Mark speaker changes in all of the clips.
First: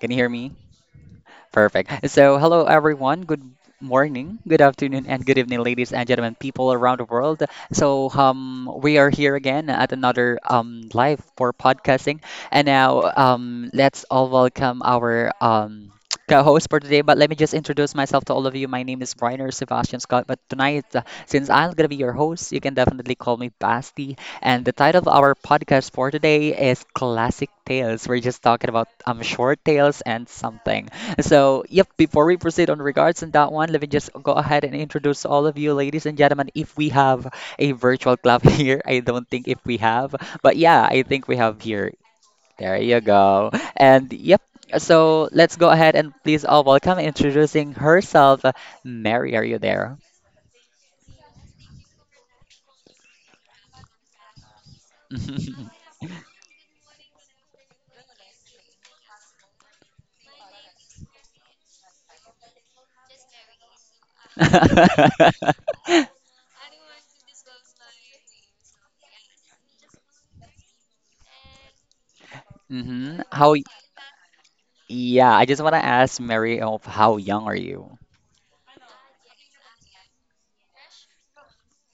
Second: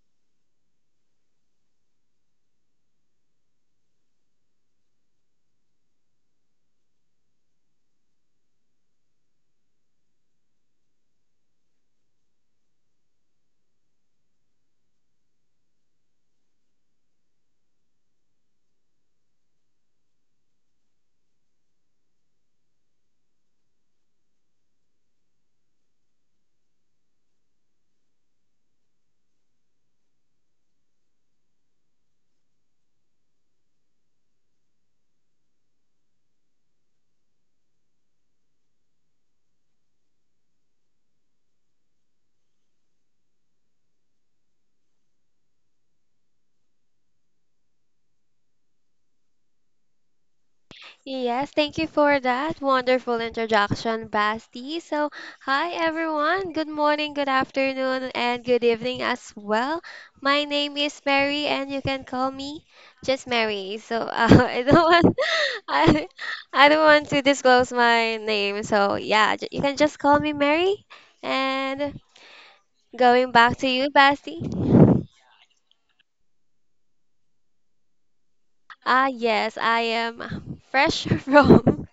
Speaker 1: can you hear me? Perfect. So, hello everyone. Good morning, good afternoon, and good evening, ladies and gentlemen, people around the world. So, we are here again at another live for podcasting, and now let's all welcome our co-host for today. But let me just introduce myself to all of you. My name is Reiner Sebastian Scott. But tonight, since I'm gonna be your host, you can definitely call me Basti. And the title of our podcast for today is Classic Tales. We're just talking about short tales and something. So, yep, before we proceed on regards on that one, let me just go ahead and introduce all of you, ladies and gentlemen, if we have a virtual club here. I don't think if we have, but yeah, I think we have here. There you go. And yep, so let's go ahead and please all welcome introducing herself. Mary, are you there?
Speaker 2: Yes, thank you for that wonderful introduction, Basti. So, hi everyone. Good morning, good afternoon, and good evening as well. My name is Mary, and you can call me just Mary. So, I don't want, I, I don't want to disclose my name. So, yeah, you can just call me Mary. And
Speaker 1: Hmm.
Speaker 2: going
Speaker 1: How,
Speaker 2: back to you, Basti.
Speaker 1: yeah, I just want to ask Mary of how young are you?
Speaker 2: Yes, I am fresh from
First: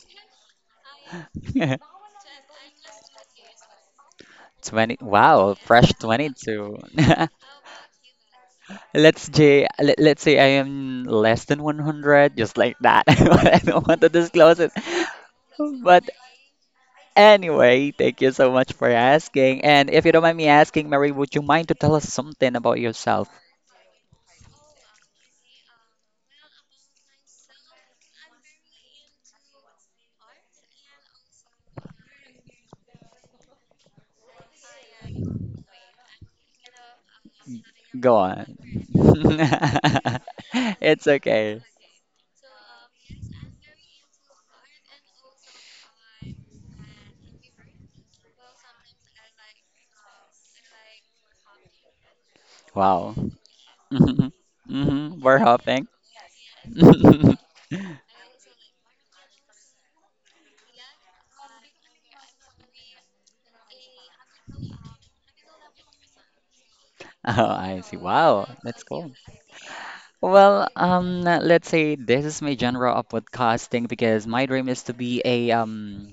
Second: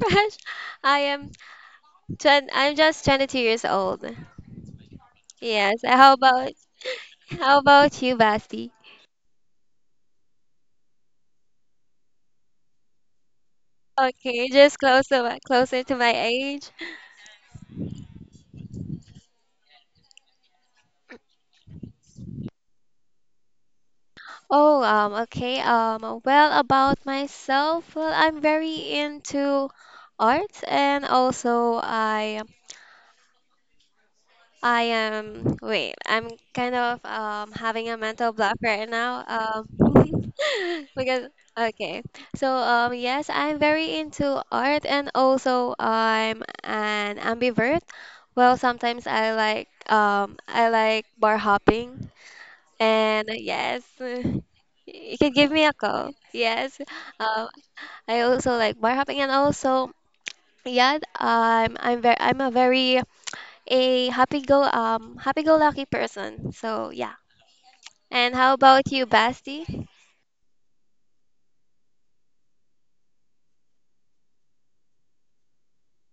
Speaker 2: fresh. I am I'm just 22 years old.
Speaker 1: 20, wow,
Speaker 2: Yes.
Speaker 1: fresh
Speaker 2: How about
Speaker 1: 22.
Speaker 2: how about you, Basti?
Speaker 1: Let's say I am less than 100, just like that. I don't want to
Speaker 2: Okay,
Speaker 1: disclose it.
Speaker 2: just closer to
Speaker 1: But
Speaker 2: my age.
Speaker 1: anyway, thank you so much for asking. And if you don't mind me asking, Mary, would you mind to tell us something about yourself?
Speaker 2: Oh, okay. Well, about myself, well, I'm very into arts and also I am, wait, I'm kind of having a
Speaker 1: Go
Speaker 2: mental block
Speaker 1: on.
Speaker 2: right now.
Speaker 1: It's
Speaker 2: Because,
Speaker 1: okay.
Speaker 2: okay. So, yes, I'm very into art and also I'm an ambivert. Well, sometimes I like bar hopping.
Speaker 1: Wow.
Speaker 2: And yes,
Speaker 1: Hmm,
Speaker 2: you
Speaker 1: hmm.
Speaker 2: can
Speaker 1: We're
Speaker 2: give me a
Speaker 1: hopping.
Speaker 2: call. Yes. Um, I also like bar hopping and also yeah, I'm a very a happy go lucky person. So yeah.
Speaker 1: Oh, I see.
Speaker 2: And
Speaker 1: Wow,
Speaker 2: how
Speaker 1: that's
Speaker 2: about you,
Speaker 1: cool.
Speaker 2: Basti?
Speaker 1: Well, let's say this is my genre of podcasting because my dream is to be a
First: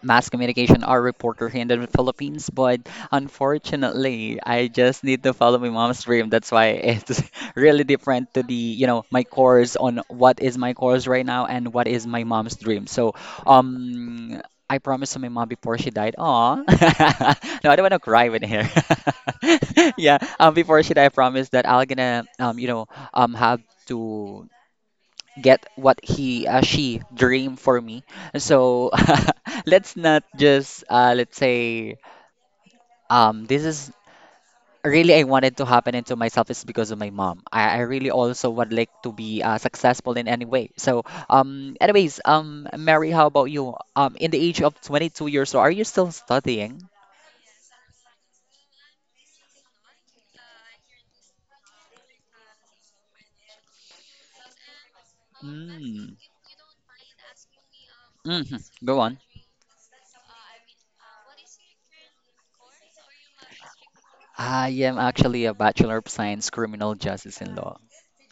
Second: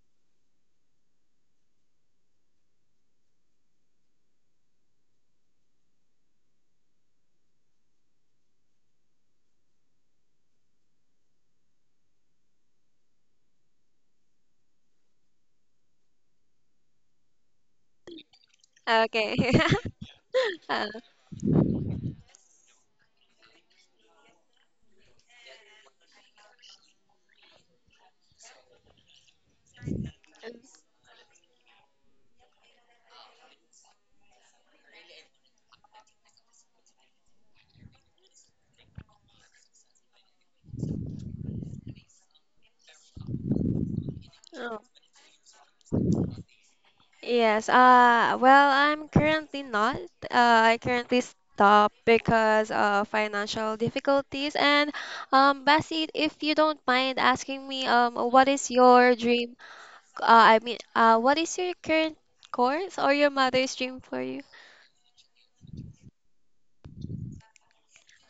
Speaker 1: mass communication or reporter here in the Philippines, but unfortunately, I just need to follow my mom's dream. That's why it's really different to the, my course on what is my course right now and what is my mom's dream. So, um, I promised to my mom before she died. Aw. No, I don't want to cry with here.
Speaker 2: Okay.
Speaker 1: Yeah. Before
Speaker 2: Uh,
Speaker 1: she died, I promised that I'll gonna, have to get what he she dreamed for me. So let's not just let's say this is really I wanted to happen into myself is because of my mom. I really also would like to be successful in any way. So anyways Mary, how about you? In the age of
Speaker 2: oh.
Speaker 1: 22 years old, are you still studying?
Speaker 2: Yes. Well, I'm currently not. Uh, I currently stop because of financial difficulties. And Basti,
Speaker 1: Mm.
Speaker 2: if you don't mind asking me, what
Speaker 1: Hmm.
Speaker 2: is
Speaker 1: Go
Speaker 2: your
Speaker 1: on.
Speaker 2: dream? Uh, I mean, what is your current course or your mother's dream for you?
Speaker 1: I am actually a Bachelor of Science, Criminal Justice in Law.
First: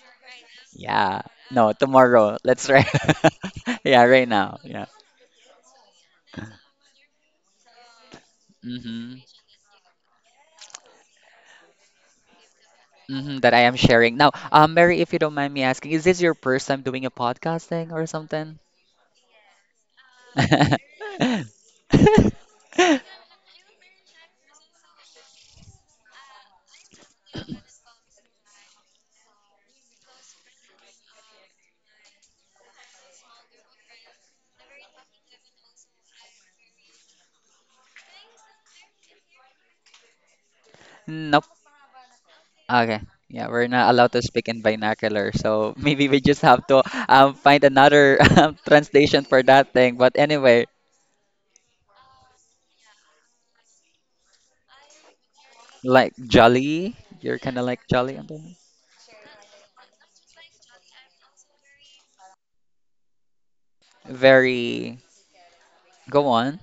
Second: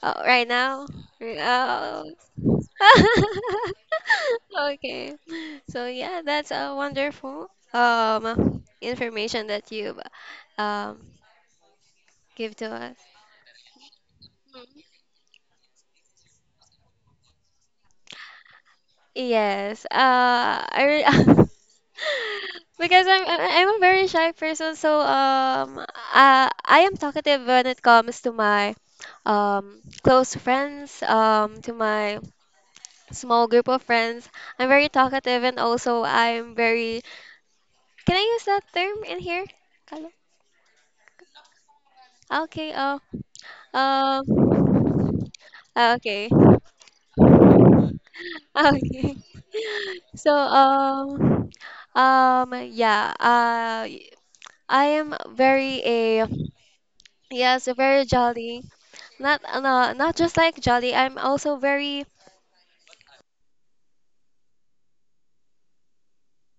Speaker 2: Right now?
Speaker 1: Yeah. No,
Speaker 2: Uh,
Speaker 1: tomorrow. Let's right. Yeah, right now. Yeah.
Speaker 2: Okay. So yeah, that's a wonderful
Speaker 1: Mm-hmm.
Speaker 2: information that you um give to us.
Speaker 1: Mm-hmm, that I am sharing. Now,
Speaker 2: Mhm.
Speaker 1: Mary, if you don't mind me asking, is this your first time doing a podcasting or something?
Speaker 2: Yes. I because I'm a very shy person, so I am talkative when it comes to my close friends, to my small group of friends. I'm very talkative and also I'm very can I use that term in here? Kalo?
Speaker 1: Nope.
Speaker 2: Okay.
Speaker 1: Okay. Yeah, we're not allowed to speak in
Speaker 2: Um.
Speaker 1: vernacular, so maybe we
Speaker 2: Okay.
Speaker 1: just have to find another
Speaker 2: Okay.
Speaker 1: translation for that thing. But
Speaker 2: So
Speaker 1: anyway,
Speaker 2: yeah I am very
Speaker 1: like
Speaker 2: a
Speaker 1: jolly, you're kind of
Speaker 2: yes
Speaker 1: like
Speaker 2: very
Speaker 1: jolly on the-
Speaker 2: jolly not no, not just like jolly. I'm also very
Speaker 1: Very. Go on.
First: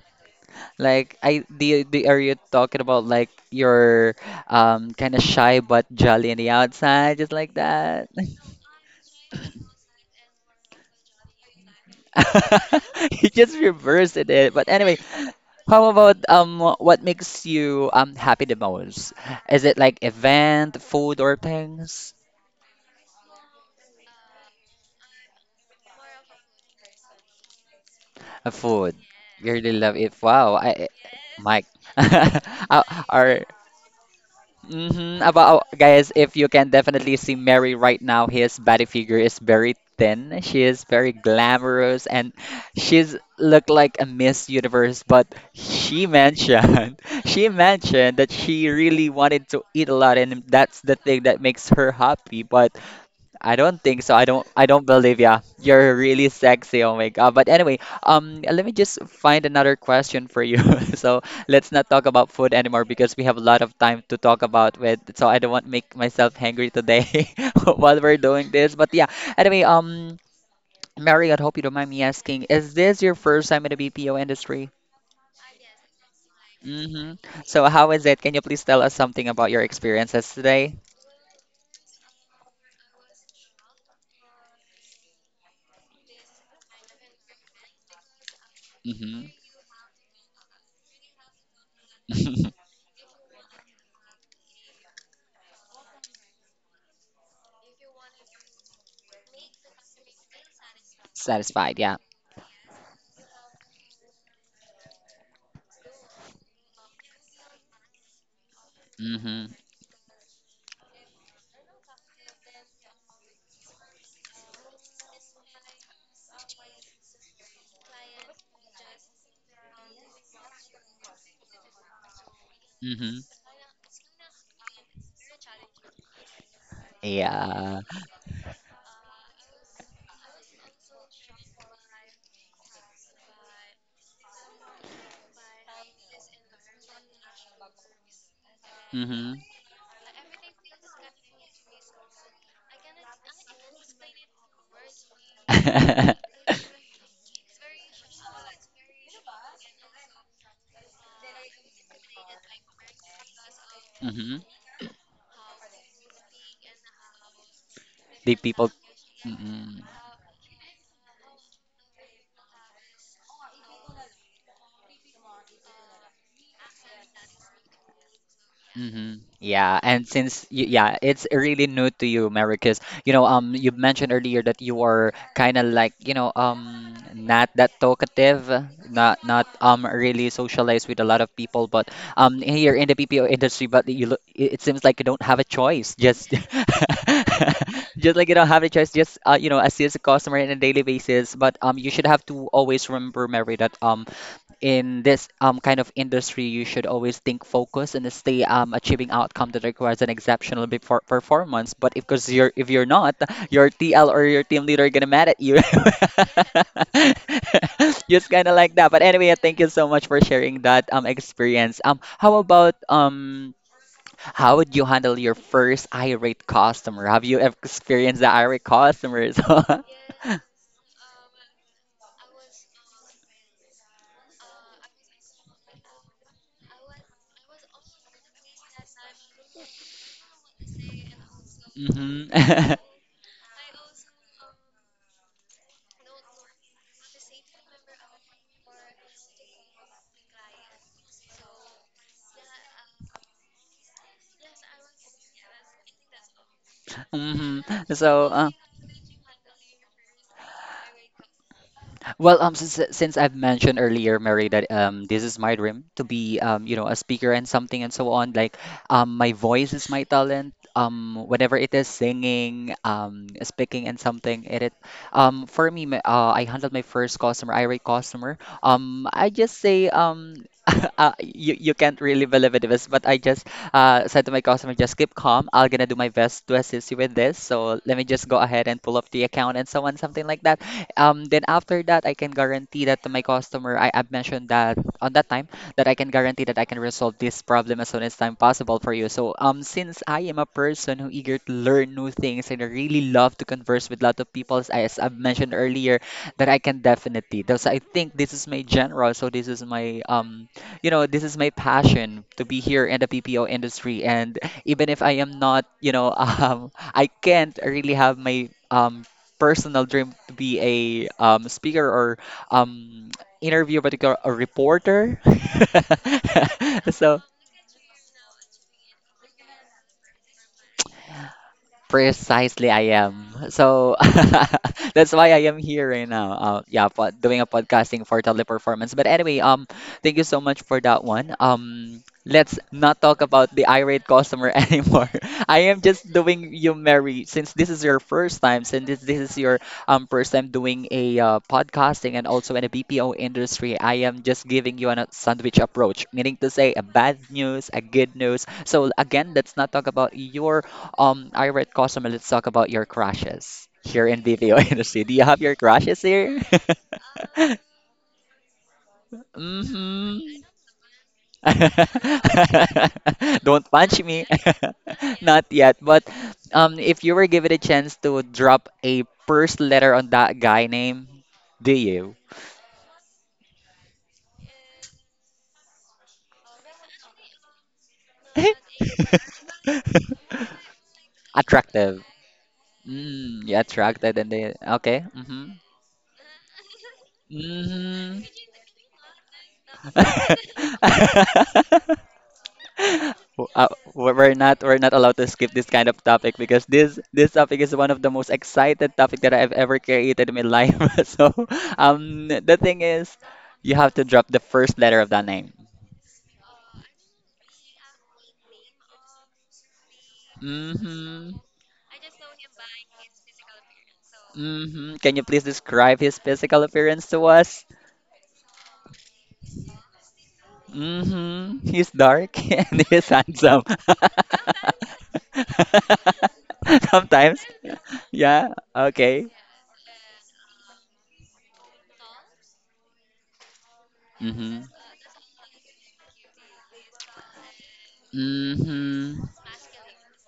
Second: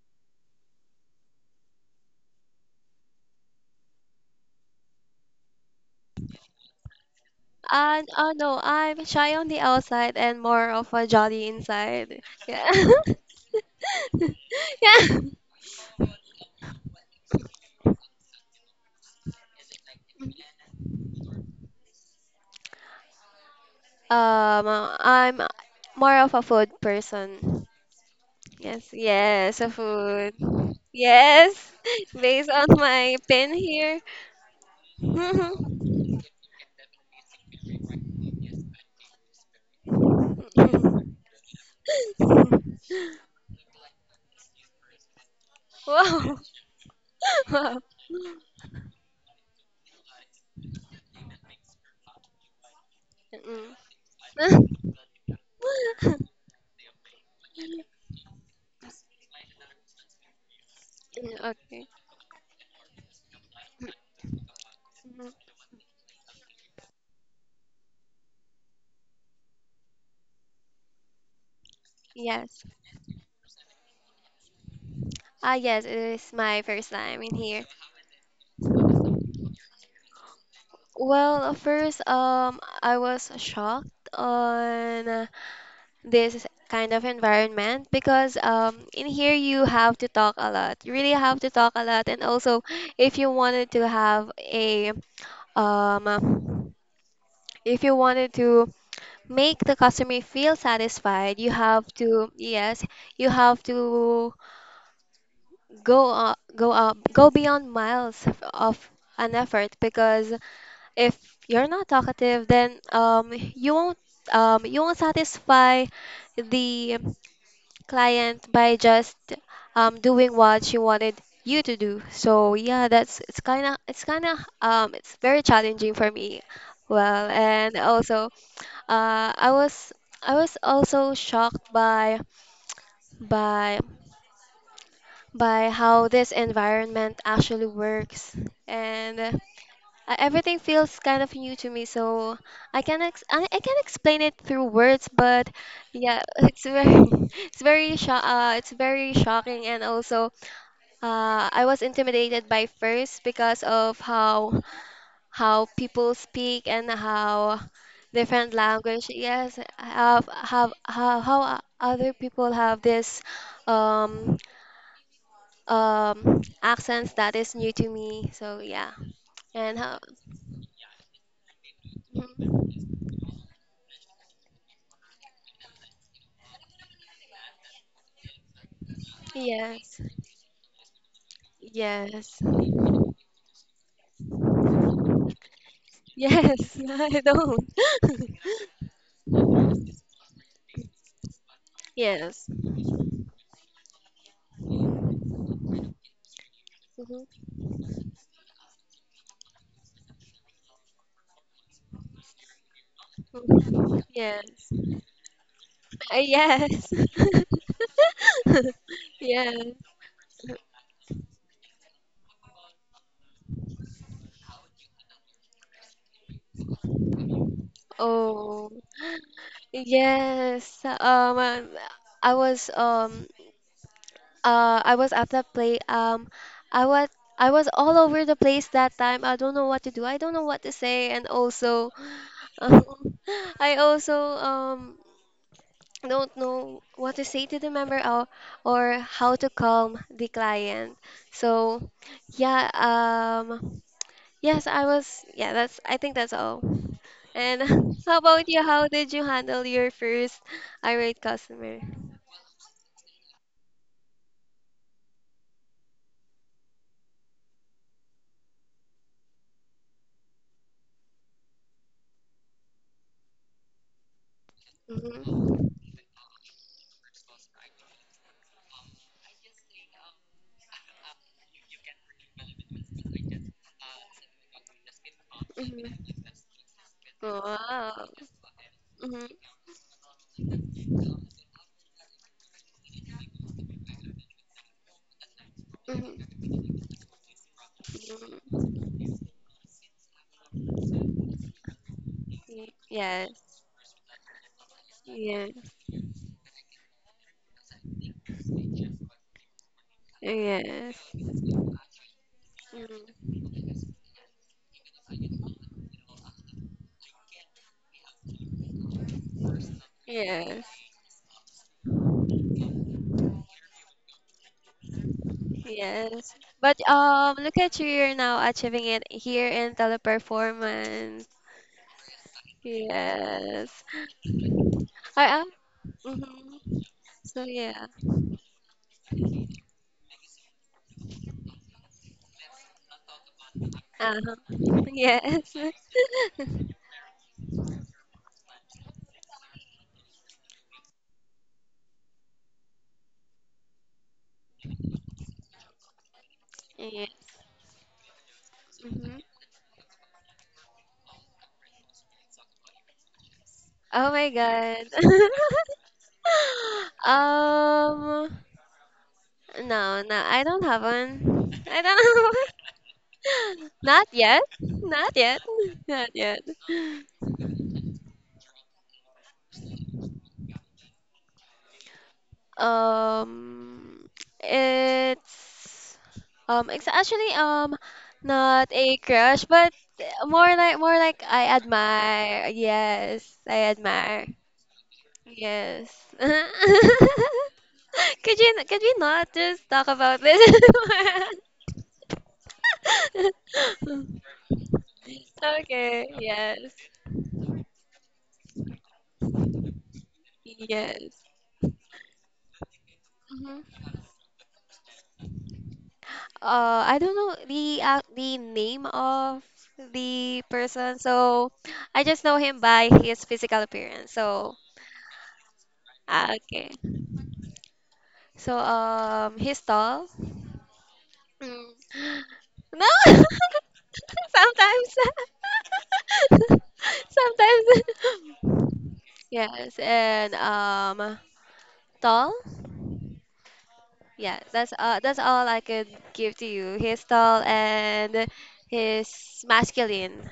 Speaker 1: Like I the Are you talking about like you're kind of shy but jolly on the outside, just like that?
Speaker 2: no, I'm shy on the outside and more of a jolly inside. Yeah,
Speaker 1: You just reversed it. But anyway,
Speaker 2: yeah,
Speaker 1: how about what makes you happy the most? Is it like event, food, or things?
Speaker 2: um I'm more of a food person. Yes,
Speaker 1: Food. You
Speaker 2: yes, a
Speaker 1: really love it.
Speaker 2: food.
Speaker 1: Wow, Mike.
Speaker 2: Yes, based on my
Speaker 1: Or
Speaker 2: pen here.
Speaker 1: about, oh, guys, if you can definitely see Mary right now, his body figure is very thin. She is very glamorous, and she's look like a Miss Universe. But she
Speaker 2: Wow.
Speaker 1: mentioned, she
Speaker 2: Wow.
Speaker 1: mentioned that she really wanted to eat a lot, and that's the thing that makes her happy. But I
Speaker 2: Mm.
Speaker 1: don't think so. I don't believe. Yeah, you're really sexy. Oh my God. But anyway, let me just find another question for you. So let's
Speaker 2: Okay.
Speaker 1: not talk about food anymore because we have a lot of time to talk about with so
Speaker 2: Mhm.
Speaker 1: I don't want to make myself hangry today while we're doing this. But yeah, anyway, Mary, I hope you don't mind me asking,
Speaker 2: Yes.
Speaker 1: is this your first time in the BPO industry?
Speaker 2: Yes, it is my first time
Speaker 1: Mm-hmm.
Speaker 2: in here.
Speaker 1: So how is it? Can you please tell us something about your experiences today?
Speaker 2: Well, first, I was shocked on this kind of environment because in
Speaker 1: Mm-hmm.
Speaker 2: here you have to talk a lot. You really have to talk a lot, and also if you wanted to have a um, if you wanted to make the customer feel satisfied, you
Speaker 1: Satisfied,
Speaker 2: have
Speaker 1: yeah.
Speaker 2: to yes, you have to go up, go beyond miles of an
Speaker 1: Mm-hmm.
Speaker 2: effort, because if you're not talkative, then you won't satisfy the client by just doing what she wanted you to do. So yeah, that's
Speaker 1: Mm-hmm.
Speaker 2: it's kind of it's very challenging for me. Well, and
Speaker 1: Yeah.
Speaker 2: also uh, I was I was also shocked by by how this environment actually works. And
Speaker 1: Mhm.
Speaker 2: everything feels kind of new to me, so I can explain it through words, but
Speaker 1: Mhm.
Speaker 2: yeah, it's very it's very sho it's very shocking. And also I was intimidated by first because of how people speak and how
Speaker 1: The
Speaker 2: different
Speaker 1: people.
Speaker 2: language yes
Speaker 1: Mm-mm.
Speaker 2: have how other people have this um accents that is new to me. So yeah,
Speaker 1: Hmm.
Speaker 2: and
Speaker 1: Yeah,
Speaker 2: how.
Speaker 1: and since you, yeah, it's really new to you, Mary,
Speaker 2: Mhm,
Speaker 1: because you mentioned earlier that you are kind of like not that talkative, not
Speaker 2: yes.
Speaker 1: really socialized with a lot of people, but
Speaker 2: Yes.
Speaker 1: here in the BPO industry, but you look, it seems like you don't have a choice, just
Speaker 2: Yes. I don't.
Speaker 1: just like you don't have a choice, just assist the customer on a daily basis. But you should have
Speaker 2: Yes.
Speaker 1: to always remember, Mary, that in this kind of industry, you should always
Speaker 2: Mhm.
Speaker 1: think focus and stay achieving outcome that requires an exceptional before performance. But if because you're if you're not, your
Speaker 2: Mhm.
Speaker 1: TL or your team
Speaker 2: Yes.
Speaker 1: leader are gonna mad at you.
Speaker 2: Yes.
Speaker 1: Just kind of like that. But anyway,
Speaker 2: Yes.
Speaker 1: thank you so much for sharing that experience. How about How would you handle your first irate customer? Have you ever experienced the irate
Speaker 2: Oh,
Speaker 1: customers? Mm-hmm.
Speaker 2: yes. I was um I was at the play. I was I was all over the place that time. I don't know what to do. I don't know what to say, and also um, I also don't know what to say to the member, or how to calm the client. So, yeah, um, yes, I was, yeah, that's, I think that's all. And
Speaker 1: Mm-hmm.
Speaker 2: how
Speaker 1: So,
Speaker 2: about you? How did you handle your first irate customer?
Speaker 1: well, since I've mentioned earlier, Mary, that this is my dream to be a speaker and something and so on. Like, my voice is my talent. Whatever it is, singing, speaking and something, it
Speaker 2: Mm-hmm.
Speaker 1: for me, I handled my first customer, irate customer. I just say. You can't really believe it, Ives, but I just said to my customer, just keep calm. I'm gonna do
Speaker 2: Mm-hmm.
Speaker 1: my best to assist you with this. So let
Speaker 2: Wow.
Speaker 1: me just go ahead and pull up
Speaker 2: Mm-hmm.
Speaker 1: the account and so on, something like that. Then after that, I can guarantee that to my customer, I have mentioned that on that time that I can guarantee that I can resolve this problem as soon as time
Speaker 2: Mm-hmm.
Speaker 1: possible for you. So since I am a person who eager to learn new things and I really
Speaker 2: Yes.
Speaker 1: love to converse with a lot of people, as I've mentioned
Speaker 2: Yes.
Speaker 1: earlier, that I can definitely. Thus, I think this is my general. So this is my you
Speaker 2: Yes.
Speaker 1: know, this is my passion to be here in the
Speaker 2: Mm-hmm.
Speaker 1: PPO industry. And even if I am not, I can't really have my personal dream to
Speaker 2: Yes.
Speaker 1: be a speaker or um, interview, but a reporter.
Speaker 2: Yes. But
Speaker 1: So
Speaker 2: look at you, you're now achieving it here in Teleperformance.
Speaker 1: precisely, I am.
Speaker 2: Yes.
Speaker 1: So that's
Speaker 2: I
Speaker 1: why
Speaker 2: am.
Speaker 1: I am here right now.
Speaker 2: Hmm.
Speaker 1: Yeah,
Speaker 2: Oh
Speaker 1: doing a
Speaker 2: yeah.
Speaker 1: podcasting for teleperformance. But anyway, thank you so much for that one. Let's not talk about the irate
Speaker 2: Uh-huh.
Speaker 1: customer anymore.
Speaker 2: Yes.
Speaker 1: I am just doing you, Mary, since this is your first time, since this is your first time doing a podcasting and also in a BPO industry. I am just giving you a sandwich approach, meaning to say a
Speaker 2: Yeah.
Speaker 1: bad news, a good news. So
Speaker 2: Hmm.
Speaker 1: again, let's not talk about your Irate Cosmo, let's talk about your crushes here
Speaker 2: Oh
Speaker 1: in
Speaker 2: my
Speaker 1: BPO
Speaker 2: God.
Speaker 1: industry. Do you have your crushes here?
Speaker 2: Um, no, no,
Speaker 1: Hmm.
Speaker 2: I don't have one. I don't have
Speaker 1: Don't
Speaker 2: one.
Speaker 1: punch
Speaker 2: Not
Speaker 1: me.
Speaker 2: yet. Not yet.
Speaker 1: Not yet.
Speaker 2: Not
Speaker 1: But
Speaker 2: yet.
Speaker 1: if you were given a chance to drop a first letter on that guy name, do you?
Speaker 2: Um, it's it's actually not a crush, but more like I
Speaker 1: Attractive.
Speaker 2: admire. Yes,
Speaker 1: Mm, yeah,
Speaker 2: I
Speaker 1: attracted
Speaker 2: admire.
Speaker 1: and they okay.
Speaker 2: Yes. Could
Speaker 1: Mm-hmm.
Speaker 2: you, could we not just talk about this?
Speaker 1: Mm-hmm. W- uh, we're we're not we're not allowed to skip this kind of
Speaker 2: Okay.
Speaker 1: topic because
Speaker 2: Yes.
Speaker 1: this topic is one of the most excited topic that I've ever created in my life.
Speaker 2: Yes.
Speaker 1: So, the thing is,
Speaker 2: Hmm.
Speaker 1: you have to drop the first letter of that name.
Speaker 2: I don't know the name of the person,
Speaker 1: Mm-hmm.
Speaker 2: so I just know him by his physical appearance. So,
Speaker 1: Mm-hmm. Can you please describe his
Speaker 2: ah,
Speaker 1: physical
Speaker 2: okay.
Speaker 1: appearance to us?
Speaker 2: So, he's tall. Mm.
Speaker 1: Mm-hmm. He's dark
Speaker 2: No,
Speaker 1: and he's handsome.
Speaker 2: sometimes,
Speaker 1: Sometimes.
Speaker 2: sometimes.
Speaker 1: Yeah. Okay.
Speaker 2: Yes, and tall. Yeah,
Speaker 1: Mm-hmm.
Speaker 2: that's all I could give to you. He's tall and
Speaker 1: Mm-hmm.
Speaker 2: he's masculine.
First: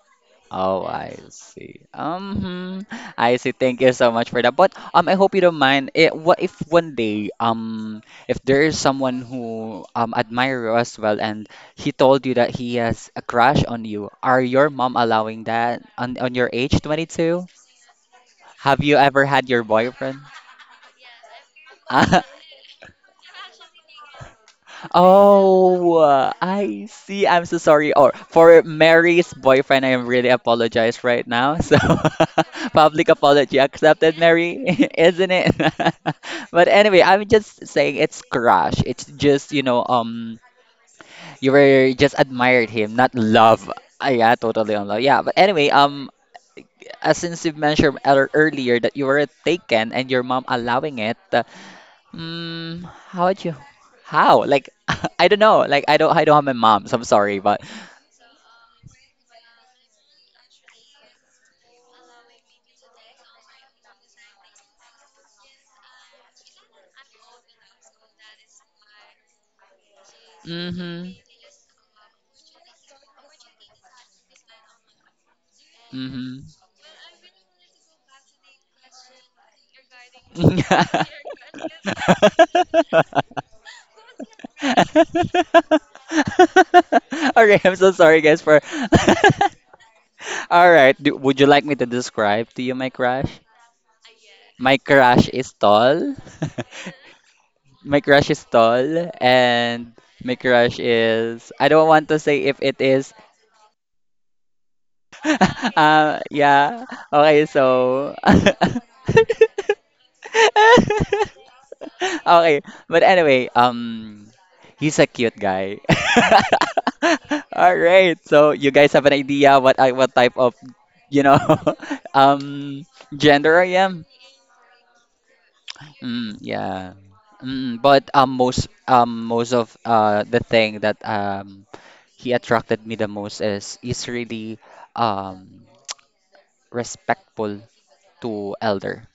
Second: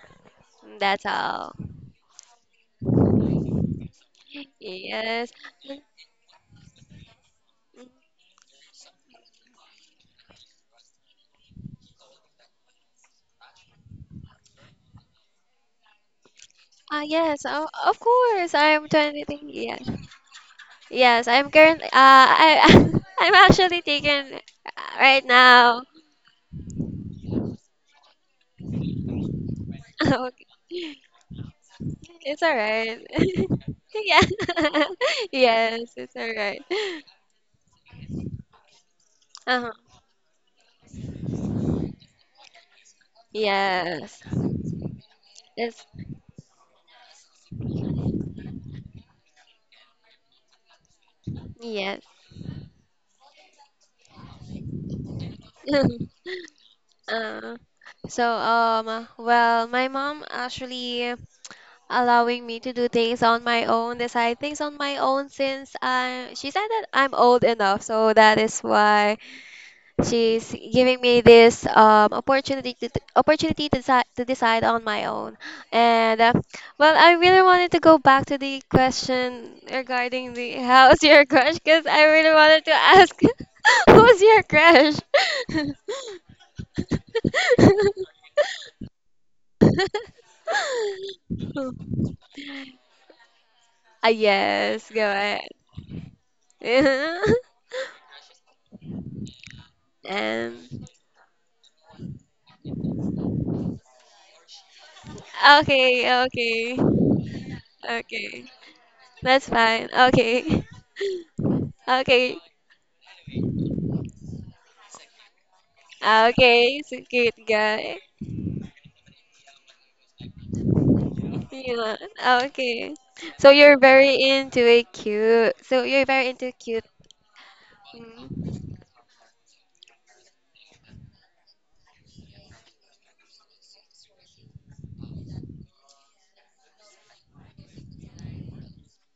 Speaker 1: Oh,
Speaker 2: That's
Speaker 1: I
Speaker 2: all.
Speaker 1: see. Hmm. I see. Thank you so much for that. But I
Speaker 2: Yes.
Speaker 1: hope you don't mind. It, what if one day if there is someone who admire you as well, and he told you that he has a crush on you, are your mom allowing that on your age,
Speaker 2: Yes.
Speaker 1: 22?
Speaker 2: Oh, of course.
Speaker 1: Have
Speaker 2: I'm
Speaker 1: you
Speaker 2: 20.
Speaker 1: ever had your
Speaker 2: Yeah.
Speaker 1: boyfriend?
Speaker 2: Yes, I'm currently I I'm actually taken right now.
Speaker 1: Oh, I see. I'm so sorry. Or for Mary's boyfriend, I really
Speaker 2: Okay.
Speaker 1: apologize right now. So,
Speaker 2: It's all right.
Speaker 1: public apology accepted,
Speaker 2: Yeah.
Speaker 1: Mary, isn't it?
Speaker 2: Yes, it's all right.
Speaker 1: But anyway, I'm just saying it's crush. It's just,
Speaker 2: Uh-huh.
Speaker 1: you were just admired him, not love. Ah,
Speaker 2: Yes.
Speaker 1: yeah, totally on love. Yeah, but anyway,
Speaker 2: It's
Speaker 1: since you mentioned earlier that you were taken and your mom allowing it,
Speaker 2: yes.
Speaker 1: mm, how about you? How? Like, I don't know. Like, I don't, I don't have my mom, so I'm sorry,
Speaker 2: Uh,
Speaker 1: but.
Speaker 2: so, well, my mom actually allowing me to do things on my own, decide things on my own, since I, she said that I'm old enough. So that is why she's giving
Speaker 1: Mm-hmm.
Speaker 2: me this opportunity to, to decide on my own. And
Speaker 1: Mm-hmm.
Speaker 2: well, I really wanted to go back to the question regarding the how's your crush, because I really wanted to ask who's your crush.
Speaker 1: Okay, I'm so sorry, guys, for. All right, would you like me to describe to you my crush? My
Speaker 2: Yes, go
Speaker 1: crush
Speaker 2: ahead.
Speaker 1: is tall. My crush is tall, and my crush
Speaker 2: And
Speaker 1: is. I don't want to say if it is. Ah,
Speaker 2: okay, okay,
Speaker 1: yeah. Okay, so.
Speaker 2: okay. That's fine. Okay. Okay.
Speaker 1: Okay, but anyway, he's a cute guy.
Speaker 2: Okay. He's a cute
Speaker 1: All
Speaker 2: guy.
Speaker 1: right. So you guys have an idea what I what type of, you know,
Speaker 2: Yeah.
Speaker 1: um
Speaker 2: Okay. So
Speaker 1: gender
Speaker 2: you're
Speaker 1: I am?
Speaker 2: very into it cute. So you're very
Speaker 1: Mm,
Speaker 2: into cute.
Speaker 1: yeah. But um
Speaker 2: Mm.
Speaker 1: most um most of the thing that he attracted me the most is really um respectful to elder.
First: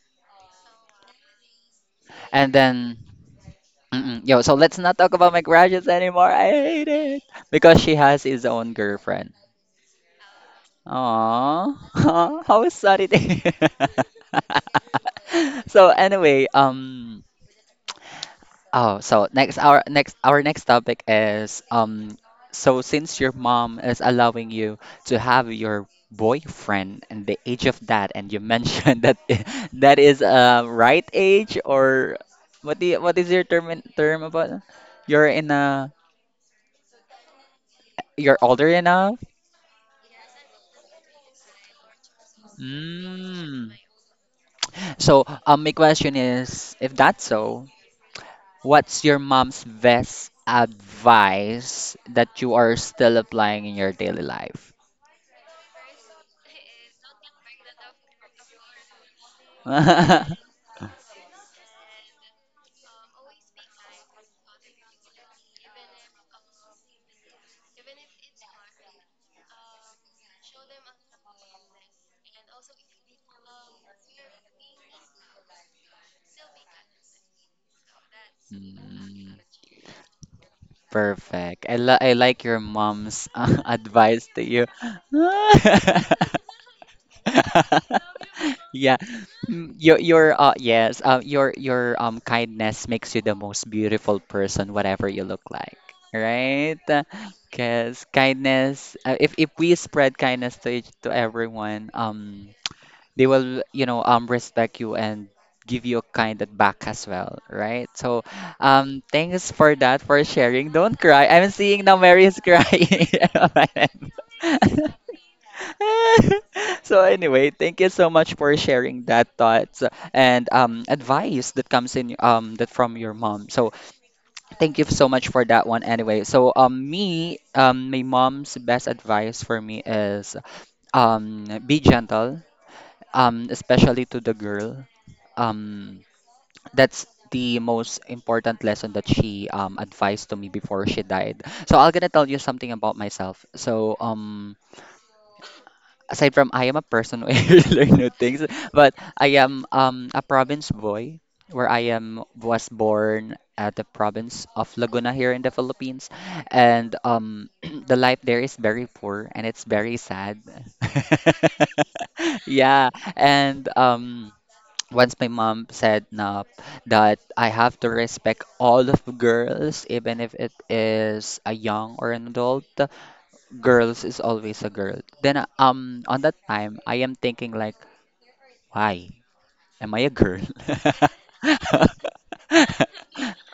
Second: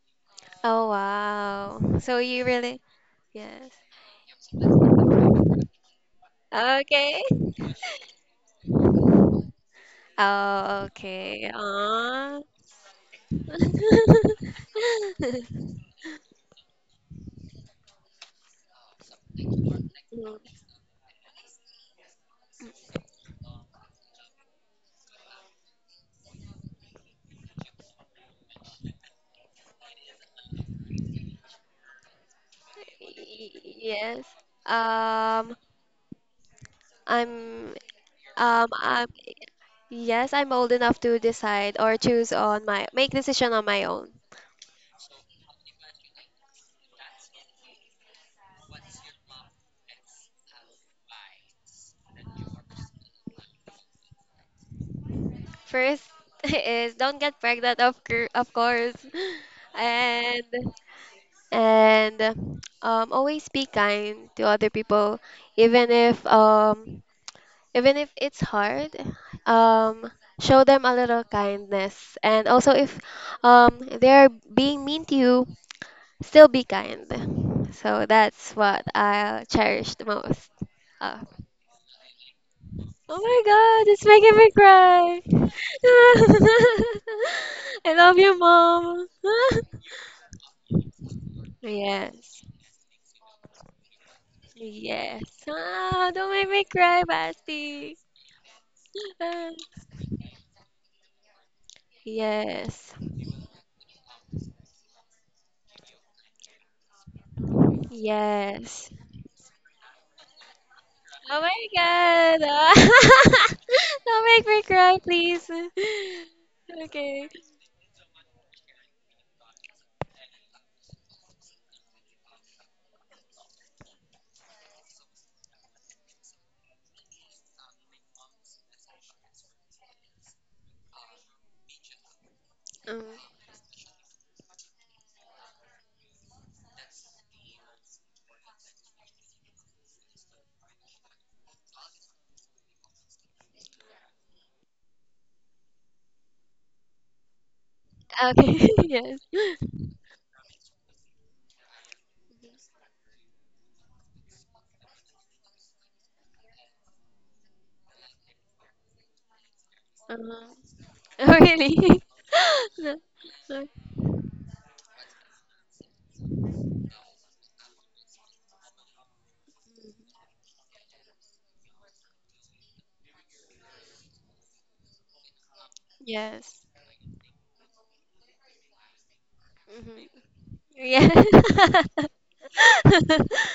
Speaker 2: Oh wow. So you
Speaker 1: And
Speaker 2: really
Speaker 1: then,
Speaker 2: yes.
Speaker 1: mm-mm, yo, so let's not talk about my crushes anymore. I hate
Speaker 2: Okay.
Speaker 1: it because she has his own girlfriend.
Speaker 2: Oh, okay. Aw.
Speaker 1: Aww, how sad it is. So anyway, oh, so next our next
Speaker 2: Mm,
Speaker 1: our next topic is, so since your mom is allowing you to have your boyfriend, and the age of that, and you mentioned that is, right age, or what is your term
Speaker 2: yes.
Speaker 1: term about it? You're in
Speaker 2: Um,
Speaker 1: a
Speaker 2: I'm
Speaker 1: You're older
Speaker 2: I'm
Speaker 1: enough?
Speaker 2: Yes, I'm old enough to decide or choose on my, make decision on
Speaker 1: Mm.
Speaker 2: my own.
Speaker 1: So my question is, if that's so, what's your mom's best advice that you are still applying in your daily life?
Speaker 2: First is don't get pregnant, of course. And and always be kind to other people, even if um even if it's hard. Um show them a little kindness, and also if they're being mean to you, still be kind. So that's what
Speaker 1: Mm,
Speaker 2: I'll cherish the most. uh,
Speaker 1: perfect. I like your
Speaker 2: Oh
Speaker 1: mom's
Speaker 2: my god, it's
Speaker 1: advice
Speaker 2: making
Speaker 1: to
Speaker 2: me
Speaker 1: you.
Speaker 2: cry. I love you,
Speaker 1: Yeah.
Speaker 2: mom.
Speaker 1: Your
Speaker 2: Yes.
Speaker 1: kindness makes you the most beautiful person whatever
Speaker 2: Yes.
Speaker 1: you look like,
Speaker 2: Ah, don't make me
Speaker 1: right?
Speaker 2: cry, Basti.
Speaker 1: Because kindness, if
Speaker 2: Ah,
Speaker 1: if we spread kindness to each, to everyone,
Speaker 2: yes.
Speaker 1: they will, respect you, and give you a kind of back as well, right? So
Speaker 2: Yes.
Speaker 1: thanks for that, for sharing. Don't cry.
Speaker 2: Oh
Speaker 1: I'm
Speaker 2: my
Speaker 1: seeing now, Mary is
Speaker 2: god.
Speaker 1: crying.
Speaker 2: Ah, don't make me cry, please.
Speaker 1: So
Speaker 2: Okay.
Speaker 1: anyway, thank you so much for sharing that thoughts, and advice that comes in, that from your mom. So thank you so much for that one. Anyway, so me, my mom's best advice for me is, be gentle,
Speaker 2: Um,
Speaker 1: especially to the girl, um that's the most important lesson that she advised to me before she died. So I'm gonna tell you something about myself. So aside from, I am a person who learn new things,
Speaker 2: okay.
Speaker 1: but
Speaker 2: Yes.
Speaker 1: I am a province boy, where I am was born at the province of Laguna here in the Philippines. And the life there is very poor, and it's very
Speaker 2: Um,
Speaker 1: sad.
Speaker 2: oh, really?
Speaker 1: Yeah.
Speaker 2: No, no.
Speaker 1: And once my mom said na that I have to respect all of girls, even if it is a young or an adult, girls is always a girl. Then on that
Speaker 2: Yes.
Speaker 1: time I am thinking like, why? Am I
Speaker 2: Mhm.
Speaker 1: a girl?
Speaker 2: Yeah.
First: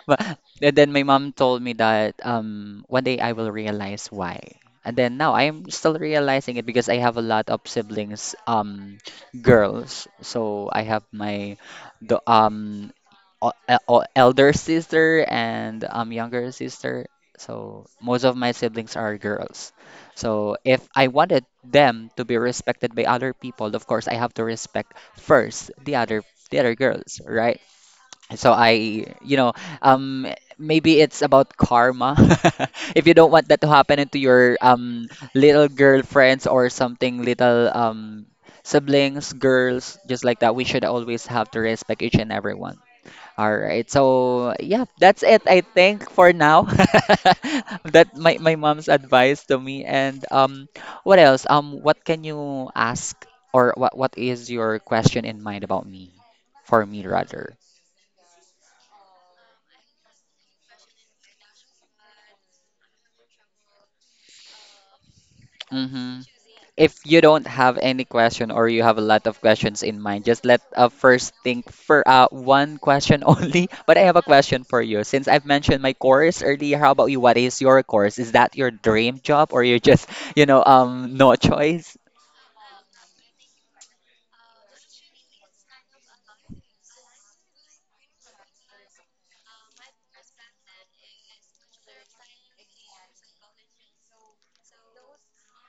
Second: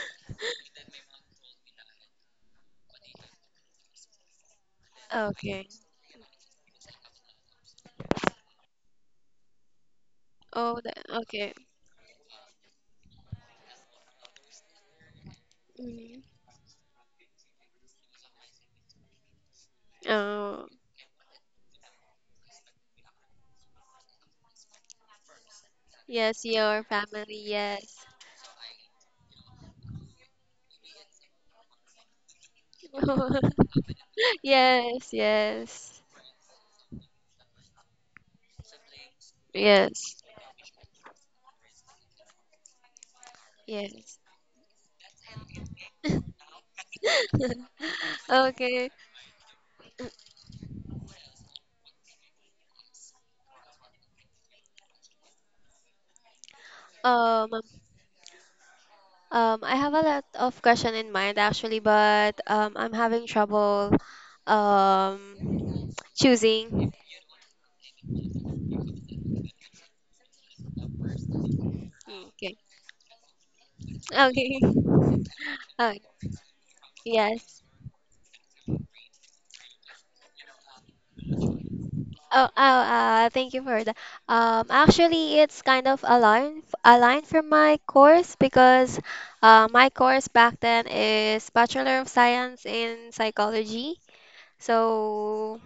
Speaker 1: but And then my mom told me that, one day I will realize why. And then now
Speaker 2: Okay.
Speaker 1: I'm still realizing it, because I have a lot of siblings, girls. So
Speaker 2: Oh,
Speaker 1: I
Speaker 2: the,
Speaker 1: have
Speaker 2: okay.
Speaker 1: my the o- e- o- elder sister, and
Speaker 2: Hmm.
Speaker 1: younger sister. So most of my siblings are girls. So
Speaker 2: Oh,
Speaker 1: if I wanted them to be respected by other people, of course I have to respect first the other,
Speaker 2: yes, your
Speaker 1: girls,
Speaker 2: family.
Speaker 1: right?
Speaker 2: Yes.
Speaker 1: So I, um, maybe it's about karma. If you don't want that to happen into your
Speaker 2: Yes,
Speaker 1: little
Speaker 2: yes,
Speaker 1: girlfriends or something, little siblings, girls,
Speaker 2: yes,
Speaker 1: just like that, we should always have to respect each and every one. All right.
Speaker 2: yes.
Speaker 1: So, yeah, that's it, I think, for now. That my mom's
Speaker 2: Okay.
Speaker 1: advice to me. And what else? What can you ask, or what is your question in mind about me? For me,
Speaker 2: Um,
Speaker 1: rather.
Speaker 2: I have a lot of question in mind actually, but I'm having trouble um choosing.
Speaker 1: If you don't have any question, or you have a lot of questions in mind, just let first think for
Speaker 2: Mm, okay.
Speaker 1: one question only. But I have a
Speaker 2: Okay.
Speaker 1: question for you. Since I've mentioned my
Speaker 2: Uh,
Speaker 1: course earlier, how about you? What is
Speaker 2: yes.
Speaker 1: your course? Is that your dream job, or you just, no choice?
Speaker 2: Oh, oh, thank you for that. Actually, it's kind of a line, from my course, because my course back then is Bachelor of Science in Psychology. So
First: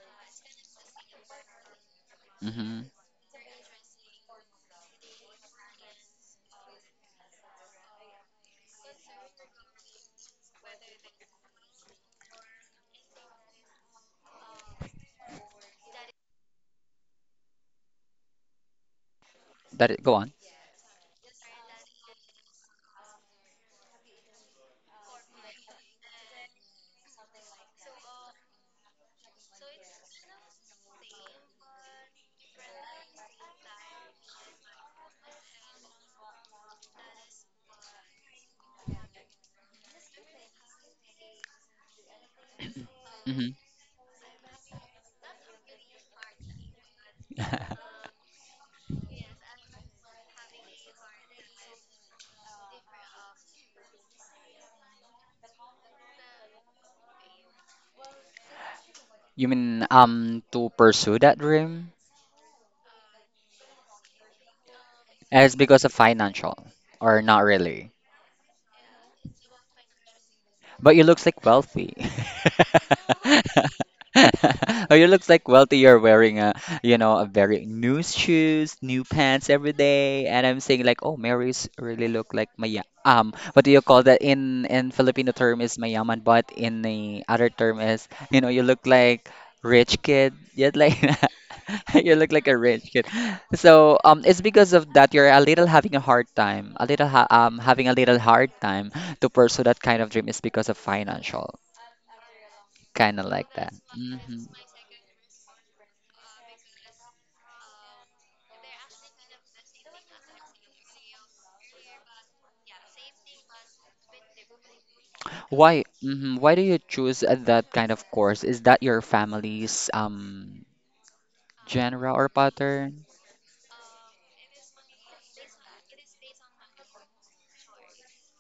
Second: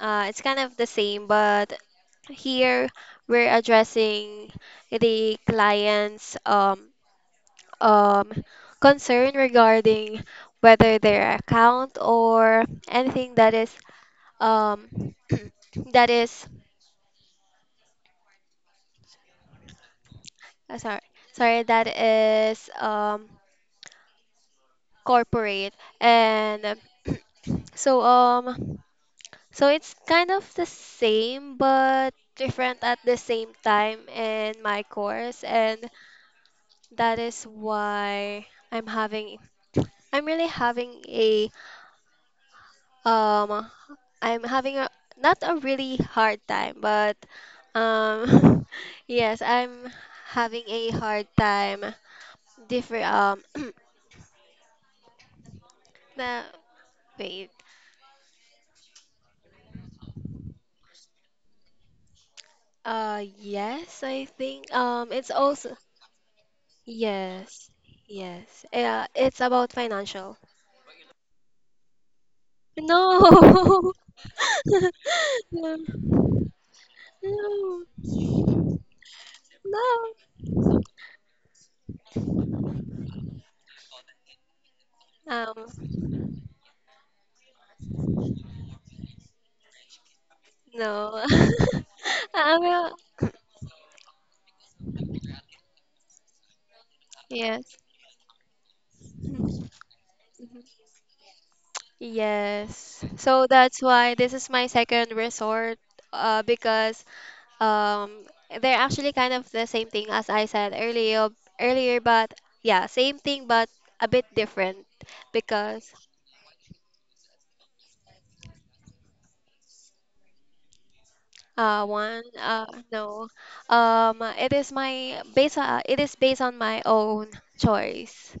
Speaker 2: it's kind of the same, but
Speaker 1: Mm-hmm.
Speaker 2: here we're addressing the client's um, concern regarding whether their account or anything that is um, that is
Speaker 1: Go on.
Speaker 2: Sorry, that is corporate. And so so it's kind of the same but different at the same time in my course. And that is why I'm having I'm really having a
Speaker 1: Mm-hmm.
Speaker 2: um I'm having a, not a really hard time, but um yes, I'm having a hard time different, the, wait.
Speaker 1: You mean to pursue that dream?
Speaker 2: Yes, I think. It's
Speaker 1: As
Speaker 2: also
Speaker 1: because of financial, or not
Speaker 2: yes,
Speaker 1: really?
Speaker 2: yes. Yeah, it's about financial.
Speaker 1: But you looks like wealthy.
Speaker 2: No,
Speaker 1: Oh, you looks like
Speaker 2: no,
Speaker 1: wealthy. You're wearing a very
Speaker 2: no,
Speaker 1: new shoes, new pants every
Speaker 2: no.
Speaker 1: day, and I'm saying like, oh, Mary's really look like Maya. What do you call that in Filipino term
Speaker 2: Um,
Speaker 1: is mayaman, but in the other term is, you look like rich kid. Yet like
Speaker 2: no.
Speaker 1: you look like
Speaker 2: I
Speaker 1: a rich
Speaker 2: will.
Speaker 1: kid. So it's because of that you're a little having a hard time, a little ha
Speaker 2: Yes.
Speaker 1: having a little hard time to pursue
Speaker 2: Mhm.
Speaker 1: that kind of dream, is because of financial,
Speaker 2: Yes.
Speaker 1: kind of
Speaker 2: So
Speaker 1: like that.
Speaker 2: that's why this is my second resort, because Um, they're actually kind of the same thing as I said earlier, but yeah, same thing, but a bit different because
Speaker 1: Why? Why do you choose that kind of course? Is that your family's genre or pattern?
Speaker 2: no, it is my based on, it is based on my own choice,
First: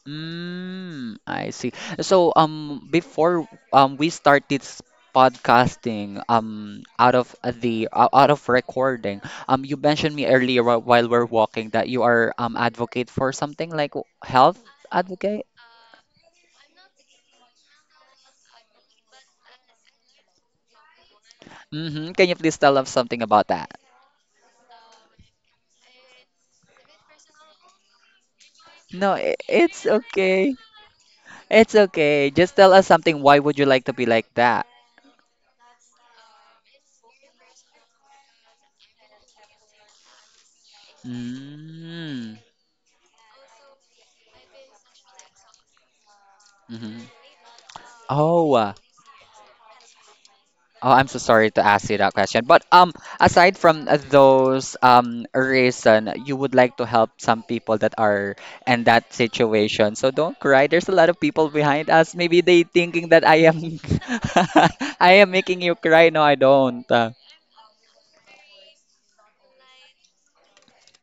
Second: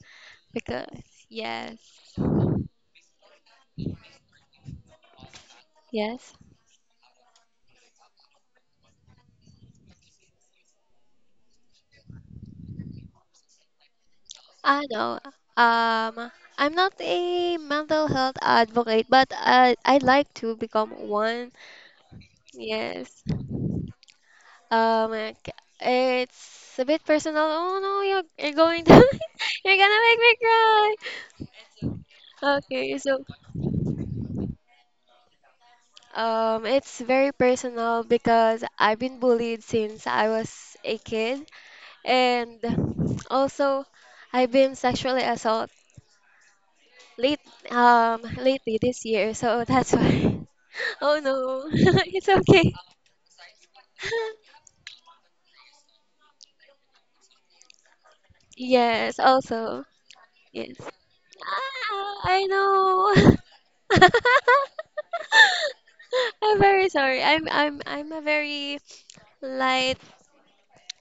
Speaker 2: because
Speaker 1: Mm, I see.
Speaker 2: yes,
Speaker 1: So before we start this podcasting,
Speaker 2: yes,
Speaker 1: out of recording, you mentioned me earlier, while we're walking, that you are advocate for something like health
Speaker 2: I know.
Speaker 1: advocate.
Speaker 2: Um, I'm not a mental health advocate, but I'd like to become one.
Speaker 1: Mm-hmm. Can you please tell us something
Speaker 2: Yes.
Speaker 1: about that?
Speaker 2: Like, it's a bit personal. Oh no, you're going to
Speaker 1: No,
Speaker 2: you're
Speaker 1: it's
Speaker 2: gonna make me
Speaker 1: okay.
Speaker 2: cry.
Speaker 1: It's okay. Just tell us
Speaker 2: Okay,
Speaker 1: something.
Speaker 2: so
Speaker 1: Why would you like to be like that?
Speaker 2: it's very personal because I've been bullied since I was a kid,
Speaker 1: Mm.
Speaker 2: and also I've been sexually assaulted
Speaker 1: hmm
Speaker 2: late
Speaker 1: Oh,
Speaker 2: lately this year. So that's why.
Speaker 1: oh, I'm so
Speaker 2: Oh
Speaker 1: sorry to
Speaker 2: no,
Speaker 1: ask you that
Speaker 2: it's
Speaker 1: question. But
Speaker 2: okay.
Speaker 1: aside from those reason, you would like to help some people that are in that
Speaker 2: Yes, also.
Speaker 1: situation. So don't cry.
Speaker 2: Yes.
Speaker 1: There's a lot of people behind us.
Speaker 2: Ah,
Speaker 1: Maybe
Speaker 2: I
Speaker 1: they thinking that I am
Speaker 2: know.
Speaker 1: I am making you cry. No, I
Speaker 2: I'm
Speaker 1: don't.
Speaker 2: very sorry. I'm a very light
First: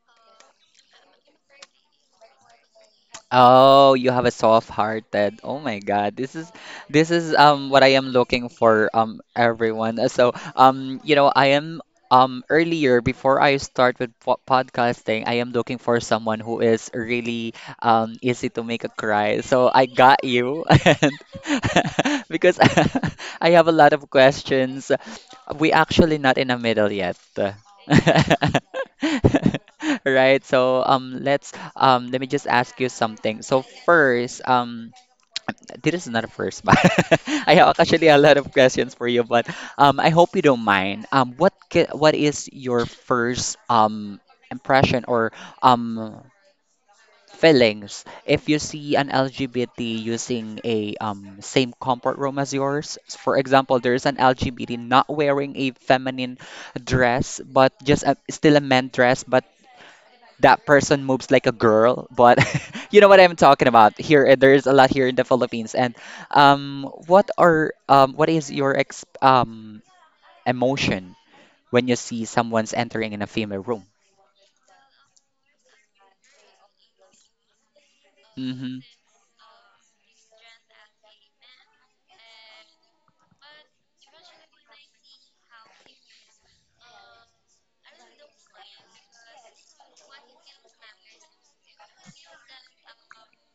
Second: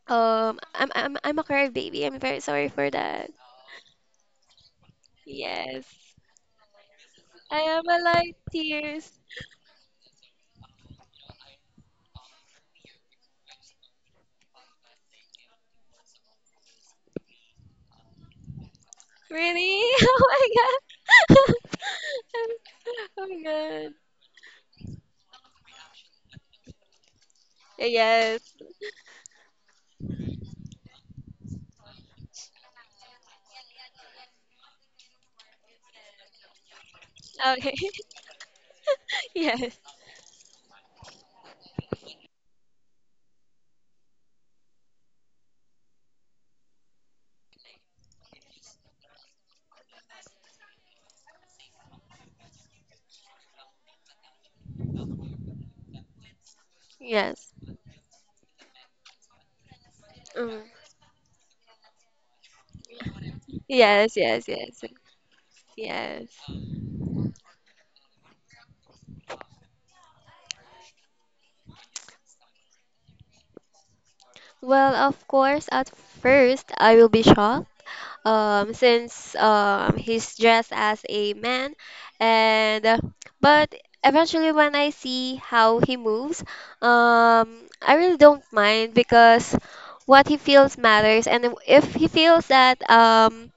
Speaker 2: I'm a curved baby. I'm very sorry for that.
Speaker 1: Oh, you have a soft-hearted. Oh my
Speaker 2: Yes.
Speaker 1: God, this is
Speaker 2: I
Speaker 1: what
Speaker 2: am
Speaker 1: I
Speaker 2: a
Speaker 1: am
Speaker 2: light
Speaker 1: looking for,
Speaker 2: tears.
Speaker 1: everyone. So I am, earlier before I start with po podcasting, I am looking for someone who is really easy to make a cry. So
Speaker 2: Really?
Speaker 1: I
Speaker 2: Oh
Speaker 1: got you, and
Speaker 2: my god.
Speaker 1: because
Speaker 2: Oh my
Speaker 1: I have a
Speaker 2: god.
Speaker 1: lot of questions. We actually not in the middle yet.
Speaker 2: Yes.
Speaker 1: Right, so let me just ask you something. So first, this is not a first, but I
Speaker 2: Okay.
Speaker 1: have actually a lot of questions for you. But
Speaker 2: Yes.
Speaker 1: I hope you don't mind. What what is your first impression, or um feelings, if you see an LGBT using a same comfort room as yours? For example, there's an LGBT not wearing a feminine dress,
Speaker 2: Yes.
Speaker 1: but still a men dress, but that
Speaker 2: Mm.
Speaker 1: person moves like a girl, but you know what I'm talking about.
Speaker 2: Yes,
Speaker 1: Here,
Speaker 2: yes,
Speaker 1: there's a
Speaker 2: yes.
Speaker 1: lot here in the Philippines. And
Speaker 2: Yes.
Speaker 1: what is your ex emotion when you see someone's entering in a female room?
Speaker 2: Well, of course, at first I will be shocked,
Speaker 1: Mm-hmm.
Speaker 2: since he's dressed as a man, and but eventually when I see how he moves, I really don't mind because what he feels matters, and if he feels that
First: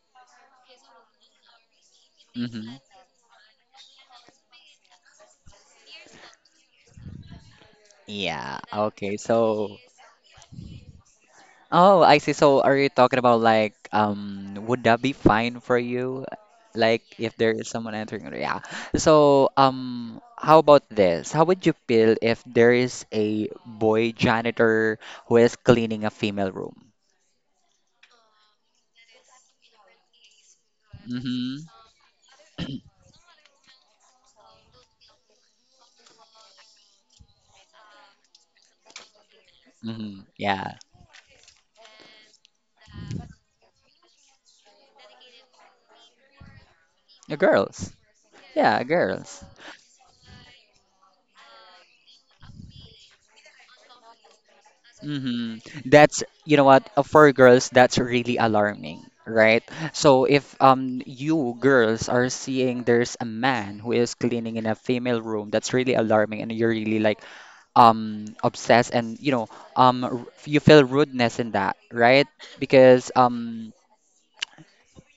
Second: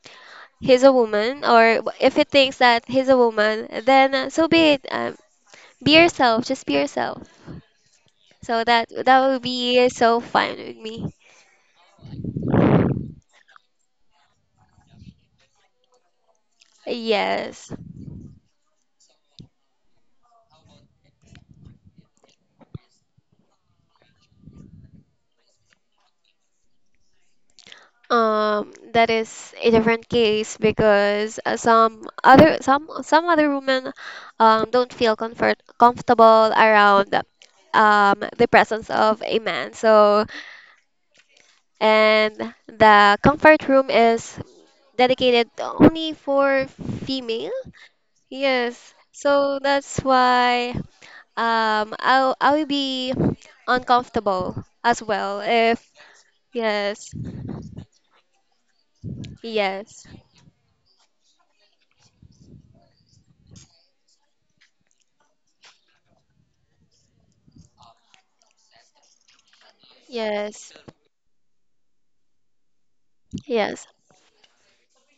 Speaker 2: he's a woman, or if he thinks
Speaker 1: Mm-hmm.
Speaker 2: that he's a woman, then so be it. Be yourself, just be yourself.
Speaker 1: Yeah.
Speaker 2: So that
Speaker 1: Okay.
Speaker 2: that will be so fine with me.
Speaker 1: Oh, I see. So are you talking about like would that be fine for you? Like, if there
Speaker 2: Yes.
Speaker 1: is someone entering, yeah. So how about this? How would you feel if there is a boy janitor who is cleaning a female room?
Speaker 2: That is a different case because
Speaker 1: Mm-hmm.
Speaker 2: some other women don't feel comfortable around the presence of a man.
Speaker 1: Mm-hmm.
Speaker 2: So,
Speaker 1: Yeah.
Speaker 2: and the comfort room is dedicated only for female.
Speaker 1: Girls.
Speaker 2: Yes.
Speaker 1: Yeah, girls.
Speaker 2: So that's why I will be uncomfortable as well
Speaker 1: hmm
Speaker 2: if
Speaker 1: That's, you know what,
Speaker 2: yes,
Speaker 1: for girls, that's really alarming, right?
Speaker 2: yes,
Speaker 1: So if you girls are seeing there's a man who is cleaning in a female room, that's really alarming, and you're really like obsessed, and you
Speaker 2: yes,
Speaker 1: feel rudeness in that, right? Because
Speaker 2: yes.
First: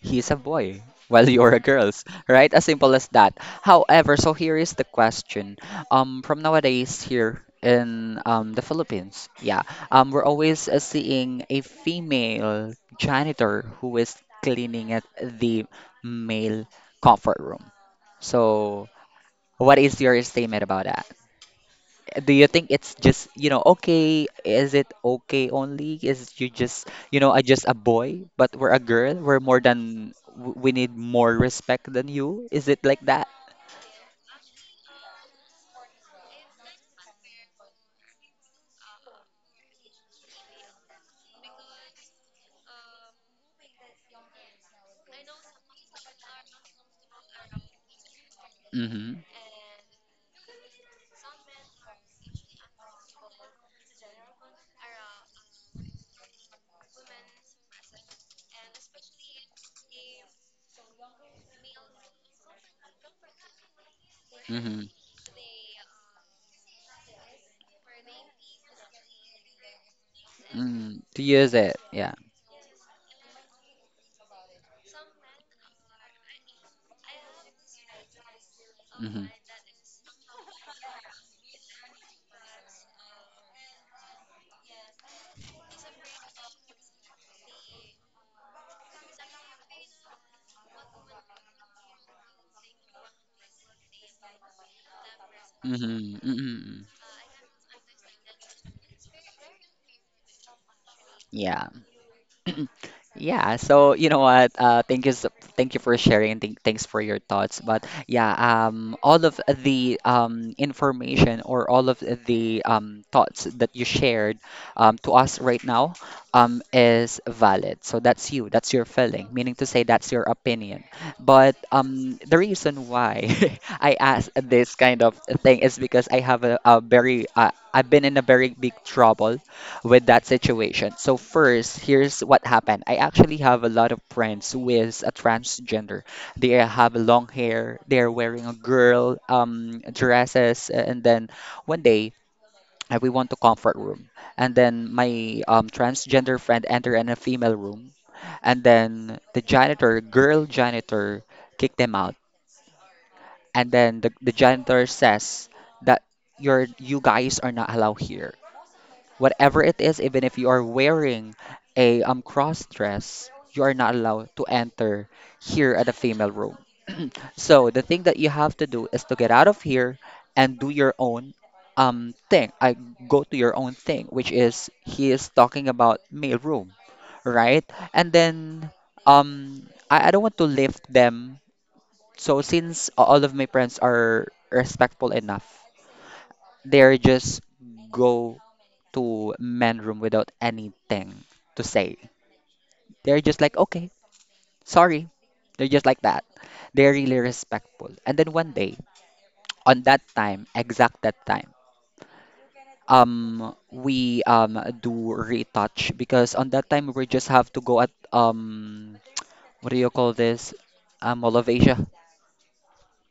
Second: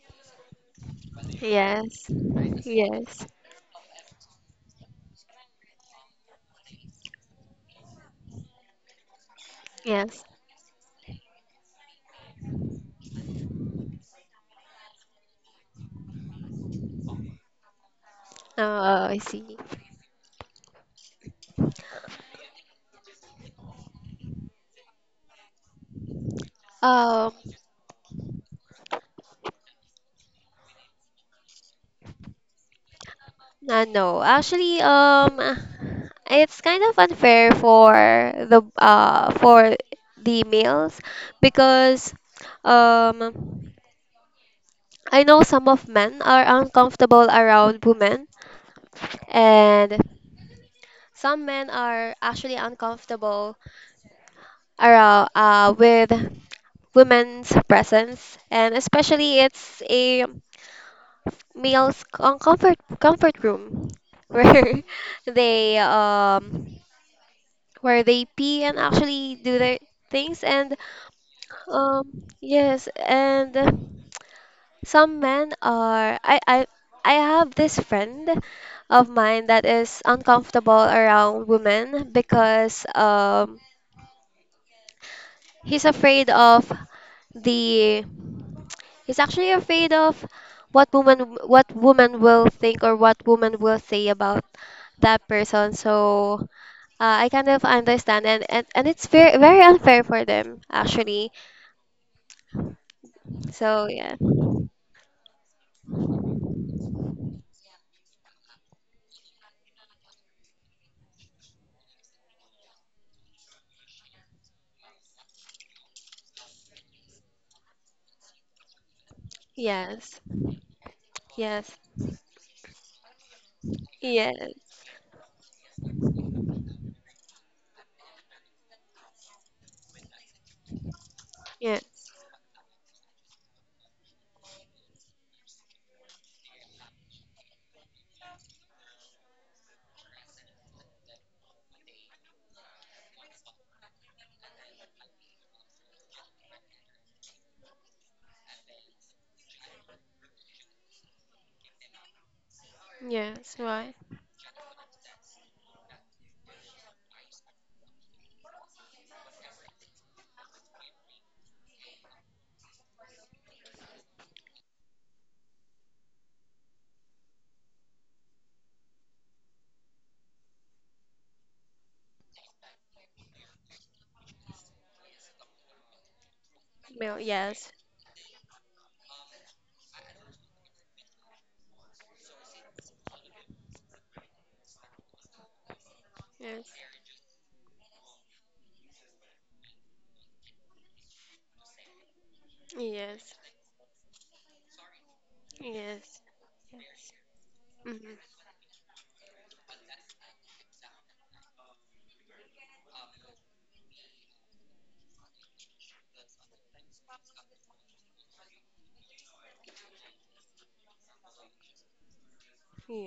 Speaker 1: he's a boy, while you're a girls,
Speaker 2: Yes.
Speaker 1: right? As simple as
Speaker 2: Yes.
Speaker 1: that. However, so here is the question. From nowadays here in, the Philippines, yeah,
Speaker 2: Yes.
Speaker 1: we're always seeing a female janitor who is cleaning at the male comfort room. So,
Speaker 2: Oh, I see.
Speaker 1: what is your statement about that? Do you think it's just, okay? Is it okay only? Is you just,
Speaker 2: Um,
Speaker 1: I just a boy, but we're a girl. We're more than, we need more respect than you. Is it like that?
Speaker 2: no. Actually, it's kind of unfair for the uh for the males because um I know some of men are uncomfortable around women,
Speaker 1: Mm-hmm.
Speaker 2: and some men are actually uncomfortable around with women's presence, and especially it's a male's on comfort room
Speaker 1: Mm-hmm.
Speaker 2: where they um where they pee and actually do their things. And
Speaker 1: Mm. To use it.
Speaker 2: um
Speaker 1: Yeah.
Speaker 2: yes, and some men are I have this friend of
Speaker 1: Mm-hmm.
Speaker 2: mine that is uncomfortable around women because he's afraid of the, he's actually afraid of what woman will think or what woman will say about that person.
Speaker 1: Mm-hmm.
Speaker 2: So
Speaker 1: Mm-hmm.
Speaker 2: I kind of understand, and it's very very unfair for them actually.
Speaker 1: Yeah. Yeah,
Speaker 2: So
Speaker 1: so you
Speaker 2: yeah.
Speaker 1: know what? Thank you for sharing. And thanks for your thoughts. But yeah, all of the information, or all of the thoughts that you shared to us right now is valid. So that's you. That's your feeling. Meaning to say, that's
Speaker 2: Yes.
Speaker 1: your opinion. But
Speaker 2: Yes.
Speaker 1: the reason why I ask
Speaker 2: Yes.
Speaker 1: this kind of thing is because I have a very I've been in a very big trouble with that situation. So first,
Speaker 2: Yeah.
Speaker 1: here's what happened. I actually have a lot of friends with a transgender. They have long hair. They're wearing a girl dresses, and then one day we went to comfort room, and then my transgender friend entered in a female room, and then the janitor, girl janitor, kicked them out,
Speaker 2: Yes.
Speaker 1: and
Speaker 2: Why?
Speaker 1: then the janitor says that you guys are not allowed here whatever it is, even if you are wearing a cross dress, you are not allowed to enter here at the female room. So the thing that you have to do is to get out of here and do your own thing. I go to your own thing, which is he is talking about male room,
Speaker 2: Well,
Speaker 1: right?
Speaker 2: yes.
Speaker 1: And then um I don't want to lift them. So since all of my friends are respectful enough,
Speaker 2: Yes.
Speaker 1: they're just go to men room without anything to say. They're
Speaker 2: Yes.
Speaker 1: just like, okay, sorry. They're just like that.
Speaker 2: Yes.
Speaker 1: They're really respectful. And then
Speaker 2: hmm
Speaker 1: one day, on that time, exact that time, we do retouch because on that time we just have to go at what do you call this? Mall of Asia.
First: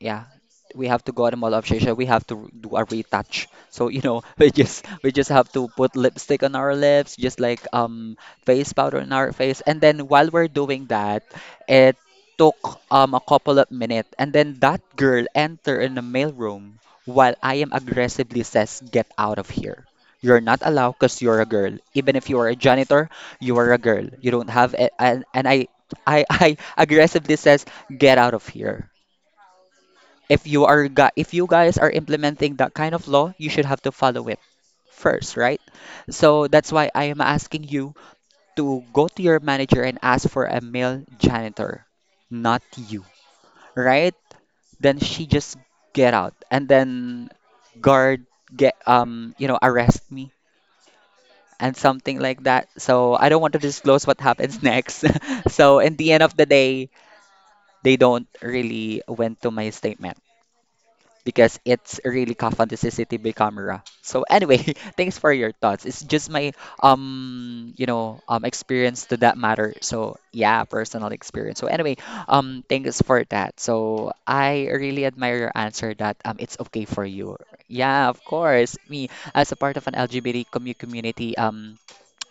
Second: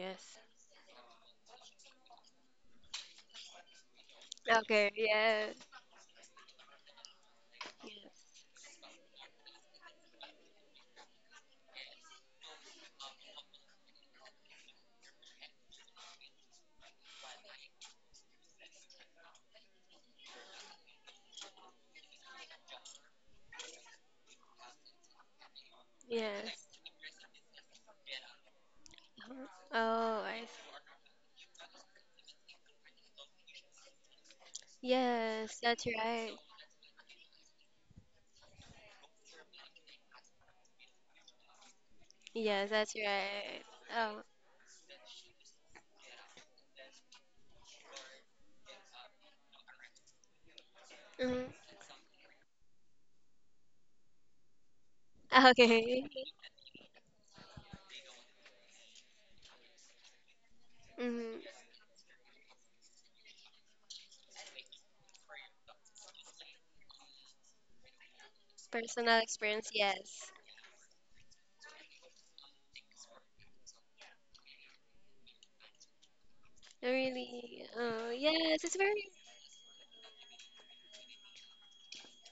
Speaker 1: Yeah, we have to go out of Obsession. We have to do a retouch. So you know, we just
Speaker 2: Okay.
Speaker 1: we just have
Speaker 2: Yes.
Speaker 1: to put lipstick on our lips, just like face powder on our face, and then while we're doing that, it took a couple of minutes, and then that girl enter in the mail room while I am aggressively says, "Get out of here." You're not allowed because you're a girl. Even if you are a janitor, you are a girl. You don't have a, and I I
Speaker 2: Yes.
Speaker 1: aggressively says, "Get out of here."
Speaker 2: Oh, I see.
Speaker 1: If you guys are implementing that kind of law, you should have to follow it first,
Speaker 2: Yes,
Speaker 1: right?
Speaker 2: that's right.
Speaker 1: So that's why I am asking you to go to your manager and ask for a male janitor, not
Speaker 2: Yes, that's
Speaker 1: you,
Speaker 2: right.
Speaker 1: right?
Speaker 2: Oh.
Speaker 1: Then she just get out, and then guard get, um, arrest me
Speaker 2: hmm
Speaker 1: and something like that. So I don't want to disclose what happens next. So in the end
Speaker 2: Okay.
Speaker 1: of the day, they don't really went to my statement
Speaker 2: hmm
Speaker 1: because it's really common to see CCTV camera. So anyway, thanks for your thoughts. It's just my um, experience to
Speaker 2: Personal
Speaker 1: that
Speaker 2: experience,
Speaker 1: matter. So
Speaker 2: yes.
Speaker 1: yeah, personal experience. So anyway, thanks for that. So I really admire your answer that it's okay for you.
Speaker 2: Really?
Speaker 1: Yeah,
Speaker 2: Oh,
Speaker 1: of
Speaker 2: yes, it's
Speaker 1: course.
Speaker 2: very.
Speaker 1: Me as a part of an LGBT commu- community,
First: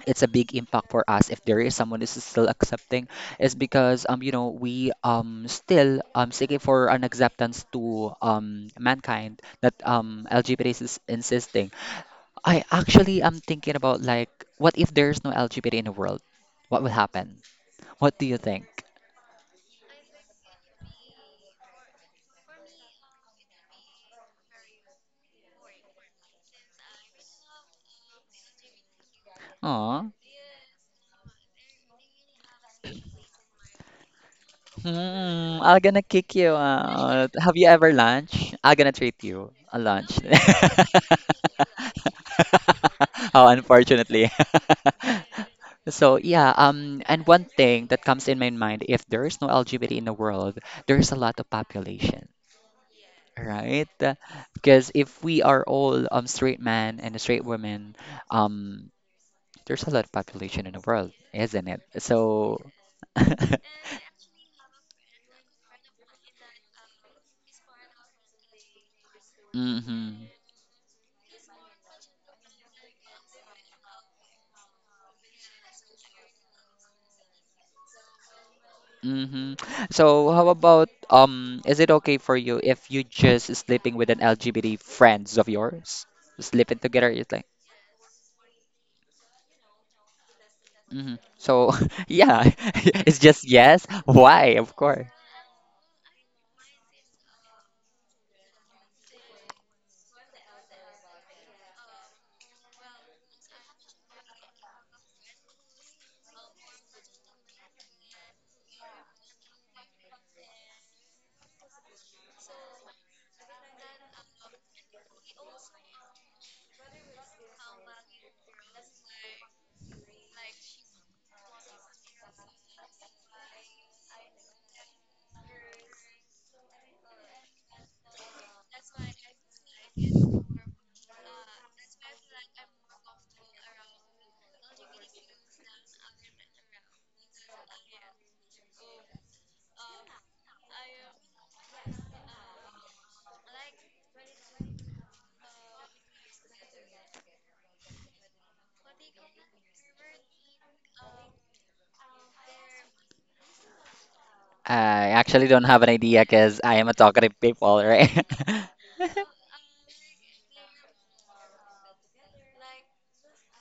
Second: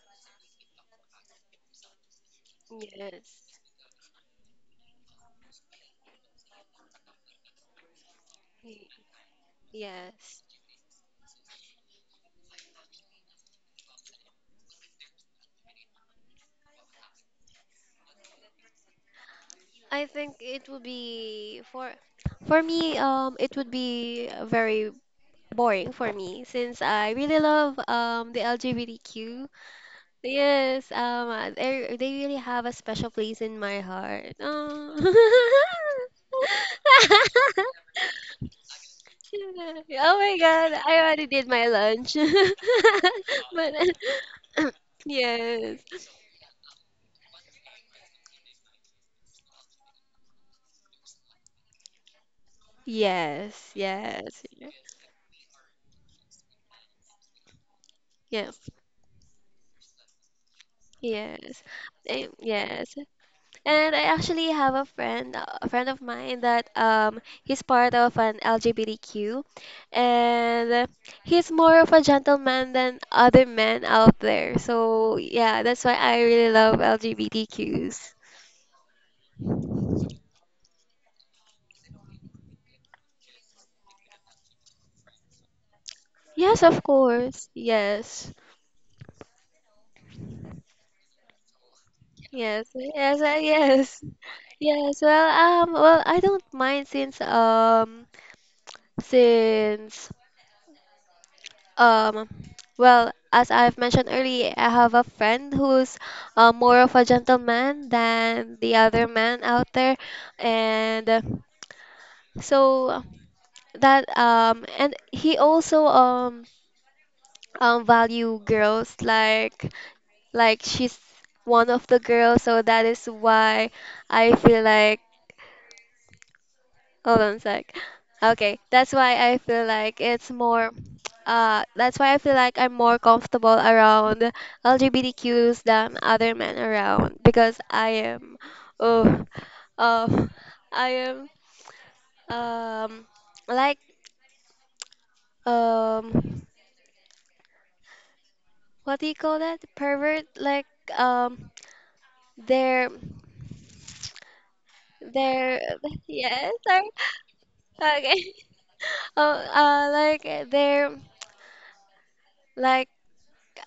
Speaker 1: it's a big impact for us if there is someone who's still accepting, is
Speaker 2: Yes.
Speaker 1: because we still seeking for an acceptance to
Speaker 2: Y-
Speaker 1: mankind that
Speaker 2: Yes.
Speaker 1: LGBT is insisting. I actually am thinking about like, what if there's no LGBT in the world? What will happen? What do you think?
Speaker 2: I think it would be for me it would be very boring for me since I really love the LGBTQ.
Speaker 1: Aw.
Speaker 2: Yes, they really have a special place in my heart. Oh.
Speaker 1: Mm, I'm gonna kick you out. Have you ever lunch? I'm gonna treat you a
Speaker 2: Oh
Speaker 1: lunch.
Speaker 2: my God, I already did my lunch.
Speaker 1: Oh, unfortunately.
Speaker 2: But yes.
Speaker 1: So yeah, and one thing that comes in my mind, if there is no LGBT in the world, there's a lot of population,
Speaker 2: Yes,
Speaker 1: right?
Speaker 2: yes.
Speaker 1: Because if we are all straight men and straight women,
Speaker 2: Yeah.
Speaker 1: um, there's a lot of population in the world,
Speaker 2: Yes.
Speaker 1: isn't it?
Speaker 2: Eh,
Speaker 1: So,
Speaker 2: yes. And I actually have a friend of mine that he's part of an LGBTQ,
Speaker 1: hmm
Speaker 2: and he's more of a gentleman than other men out there. So yeah, that's why I really love LGBTQs.
Speaker 1: hmm, so how about is it okay for you if you just sleeping with an LGBT friends of yours?
Speaker 2: Yes,
Speaker 1: Sleeping
Speaker 2: of
Speaker 1: together it's like
Speaker 2: course. Yes.
Speaker 1: hmm. So yeah,
Speaker 2: Yes.
Speaker 1: it's
Speaker 2: Yes.
Speaker 1: just yes.
Speaker 2: Yes.
Speaker 1: Why? Of
Speaker 2: Yes.
Speaker 1: course.
Speaker 2: Well, I don't mind since since Um, well, as I've mentioned earlier, I have a friend who's more of a gentleman than the other man out there, and so that and he also value girls like she's one of the girls, so that is why I feel like— Hold on a sec. Okay, that's why I feel like it's more. That's why I feel like I'm more comfortable around LGBTQs than other men around because I am, oh, uh, I am um like um what do you call that? Pervert? Like um they're
Speaker 1: I actually
Speaker 2: they're
Speaker 1: don't have an idea
Speaker 2: yes,
Speaker 1: because I
Speaker 2: sorry.
Speaker 1: am a talkative people, right?
Speaker 2: Okay. Oh like they're, like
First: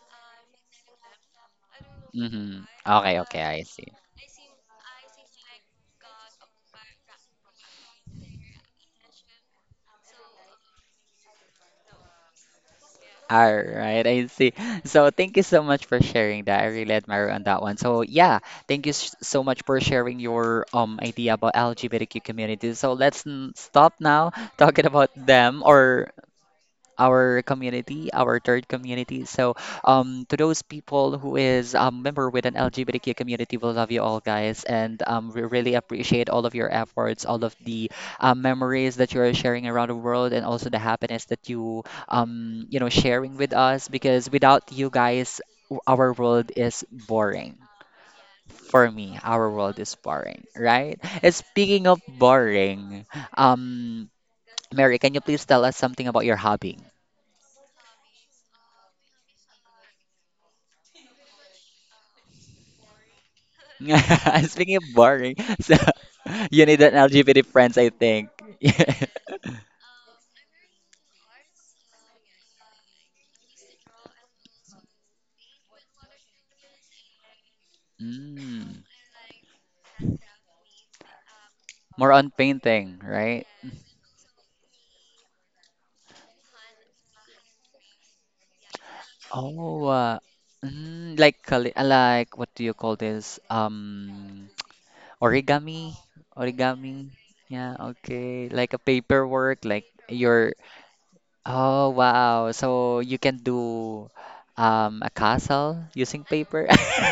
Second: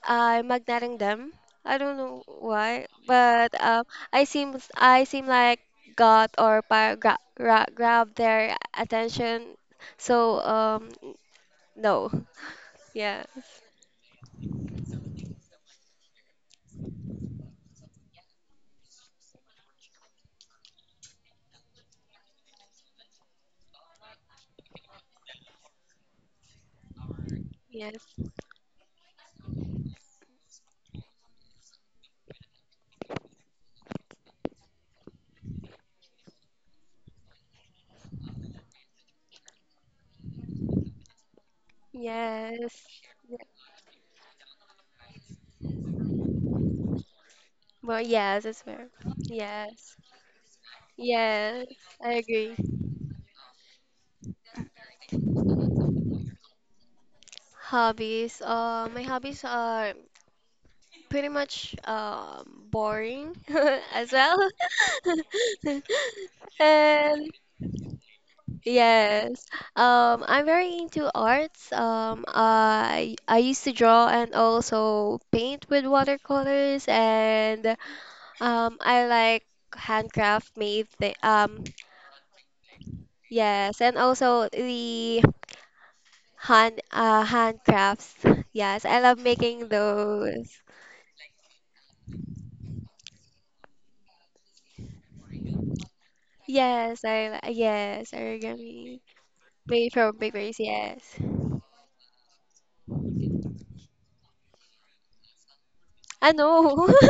Speaker 2: I'm magneting them. I don't know
Speaker 1: Hmm.
Speaker 2: why,
Speaker 1: Okay, okay,
Speaker 2: but
Speaker 1: I see.
Speaker 2: I seem like got or grab their attention. So no, yes,
Speaker 1: All right, I see. So thank you so much for sharing that. I really admire on that one. So yeah, thank you so much for sharing your idea about LGBTQ community. So let's stop now talking about them or our community,
Speaker 2: yes,
Speaker 1: our third community. So, to those people who is member with an LGBTQ community, we love you all, guys, and we really appreciate all of your efforts, all of the memories that you are sharing around the world, and also the happiness that you you
Speaker 2: yes.
Speaker 1: know sharing with us. Because without you guys, our world is boring.
Speaker 2: Well, yes, it's fair.
Speaker 1: For me, our world
Speaker 2: Yes,
Speaker 1: is boring, right? And
Speaker 2: yes,
Speaker 1: speaking of
Speaker 2: I agree.
Speaker 1: boring, um, Mary, can you please tell us something about your hobby?
Speaker 2: Hobbies. My hobbies are pretty much boring as well.
Speaker 1: Speaking of boring, so you need an
Speaker 2: And—
Speaker 1: LGBT friends, I think.
Speaker 2: Yes. I'm very into arts. I used to draw and also paint with watercolors and
Speaker 1: Mm,
Speaker 2: I like handcraft made thi- um
Speaker 1: more on painting, right?
Speaker 2: yes, and also the handcrafts. Yes, I love making
Speaker 1: Oh,
Speaker 2: those.
Speaker 1: mm, like like what do you call this? Origami, origami. Yeah,
Speaker 2: Yes,
Speaker 1: okay. Like a
Speaker 2: origami
Speaker 1: paperwork, like
Speaker 2: made from
Speaker 1: your.
Speaker 2: papers, yes.
Speaker 1: Oh, wow. So you can do a castle using
Speaker 2: I
Speaker 1: paper.
Speaker 2: know.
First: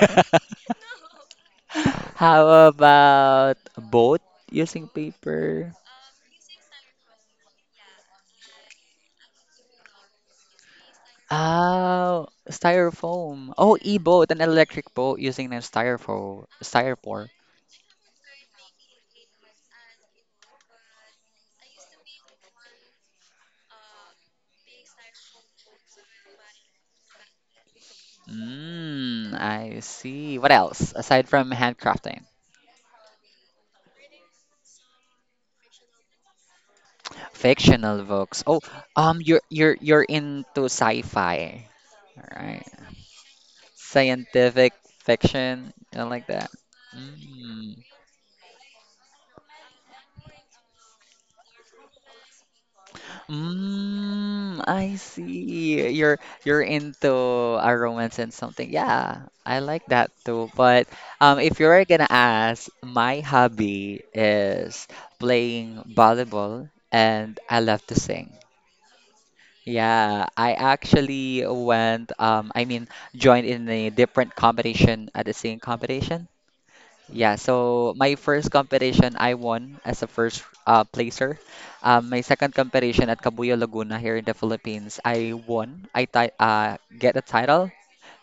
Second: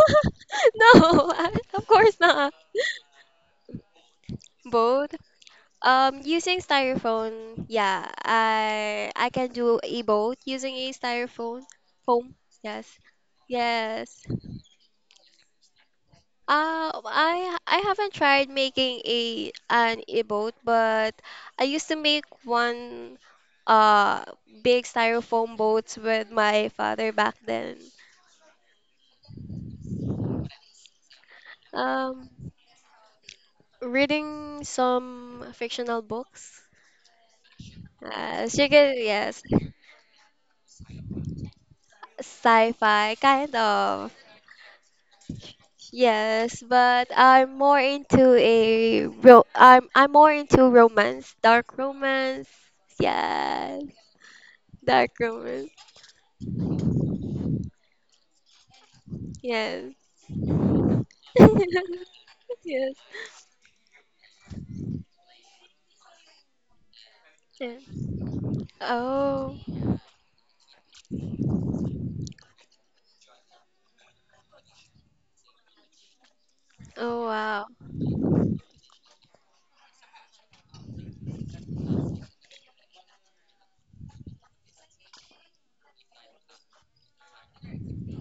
Speaker 2: No, of course not.
Speaker 1: How about a boat using
Speaker 2: Both.
Speaker 1: paper?
Speaker 2: Using styrofoam, yeah, I can do a both using a styrofoam
Speaker 1: Oh,
Speaker 2: foam. Yes,
Speaker 1: styrofoam. Oh,
Speaker 2: yes.
Speaker 1: e-boat, an electric boat using a styrofoam.
Speaker 2: I haven't tried making a an e-boat, but I used to make one uh big styrofoam boats with my father back then.
Speaker 1: Mm, I see. What else aside from handcrafting?
Speaker 2: Um, reading some fictional books.
Speaker 1: Fictional books. Oh,
Speaker 2: She can,
Speaker 1: you're
Speaker 2: yes,
Speaker 1: you're you're into sci-fi, all right?
Speaker 2: sci-fi kind of.
Speaker 1: Scientific fiction, you know, like that.
Speaker 2: Yes, but I'm more
Speaker 1: Mm.
Speaker 2: into a ro I'm more into romance, dark romance. Yes,
Speaker 1: Mm, I
Speaker 2: dark romance.
Speaker 1: see. You're into a romance and something. Yeah, I like
Speaker 2: Yes.
Speaker 1: that too. But if you're gonna ask,
Speaker 2: Yes.
Speaker 1: my hobby is playing volleyball, and I love
Speaker 2: Yes.
Speaker 1: to sing.
Speaker 2: Oh.
Speaker 1: Yeah, I actually went. I mean, joined in a different competition at the singing competition.
Speaker 2: Oh
Speaker 1: Yeah,
Speaker 2: wow.
Speaker 1: so my first competition I won as a first placer. My second competition at Cabuya Laguna here in the Philippines, I won. I ti get a title,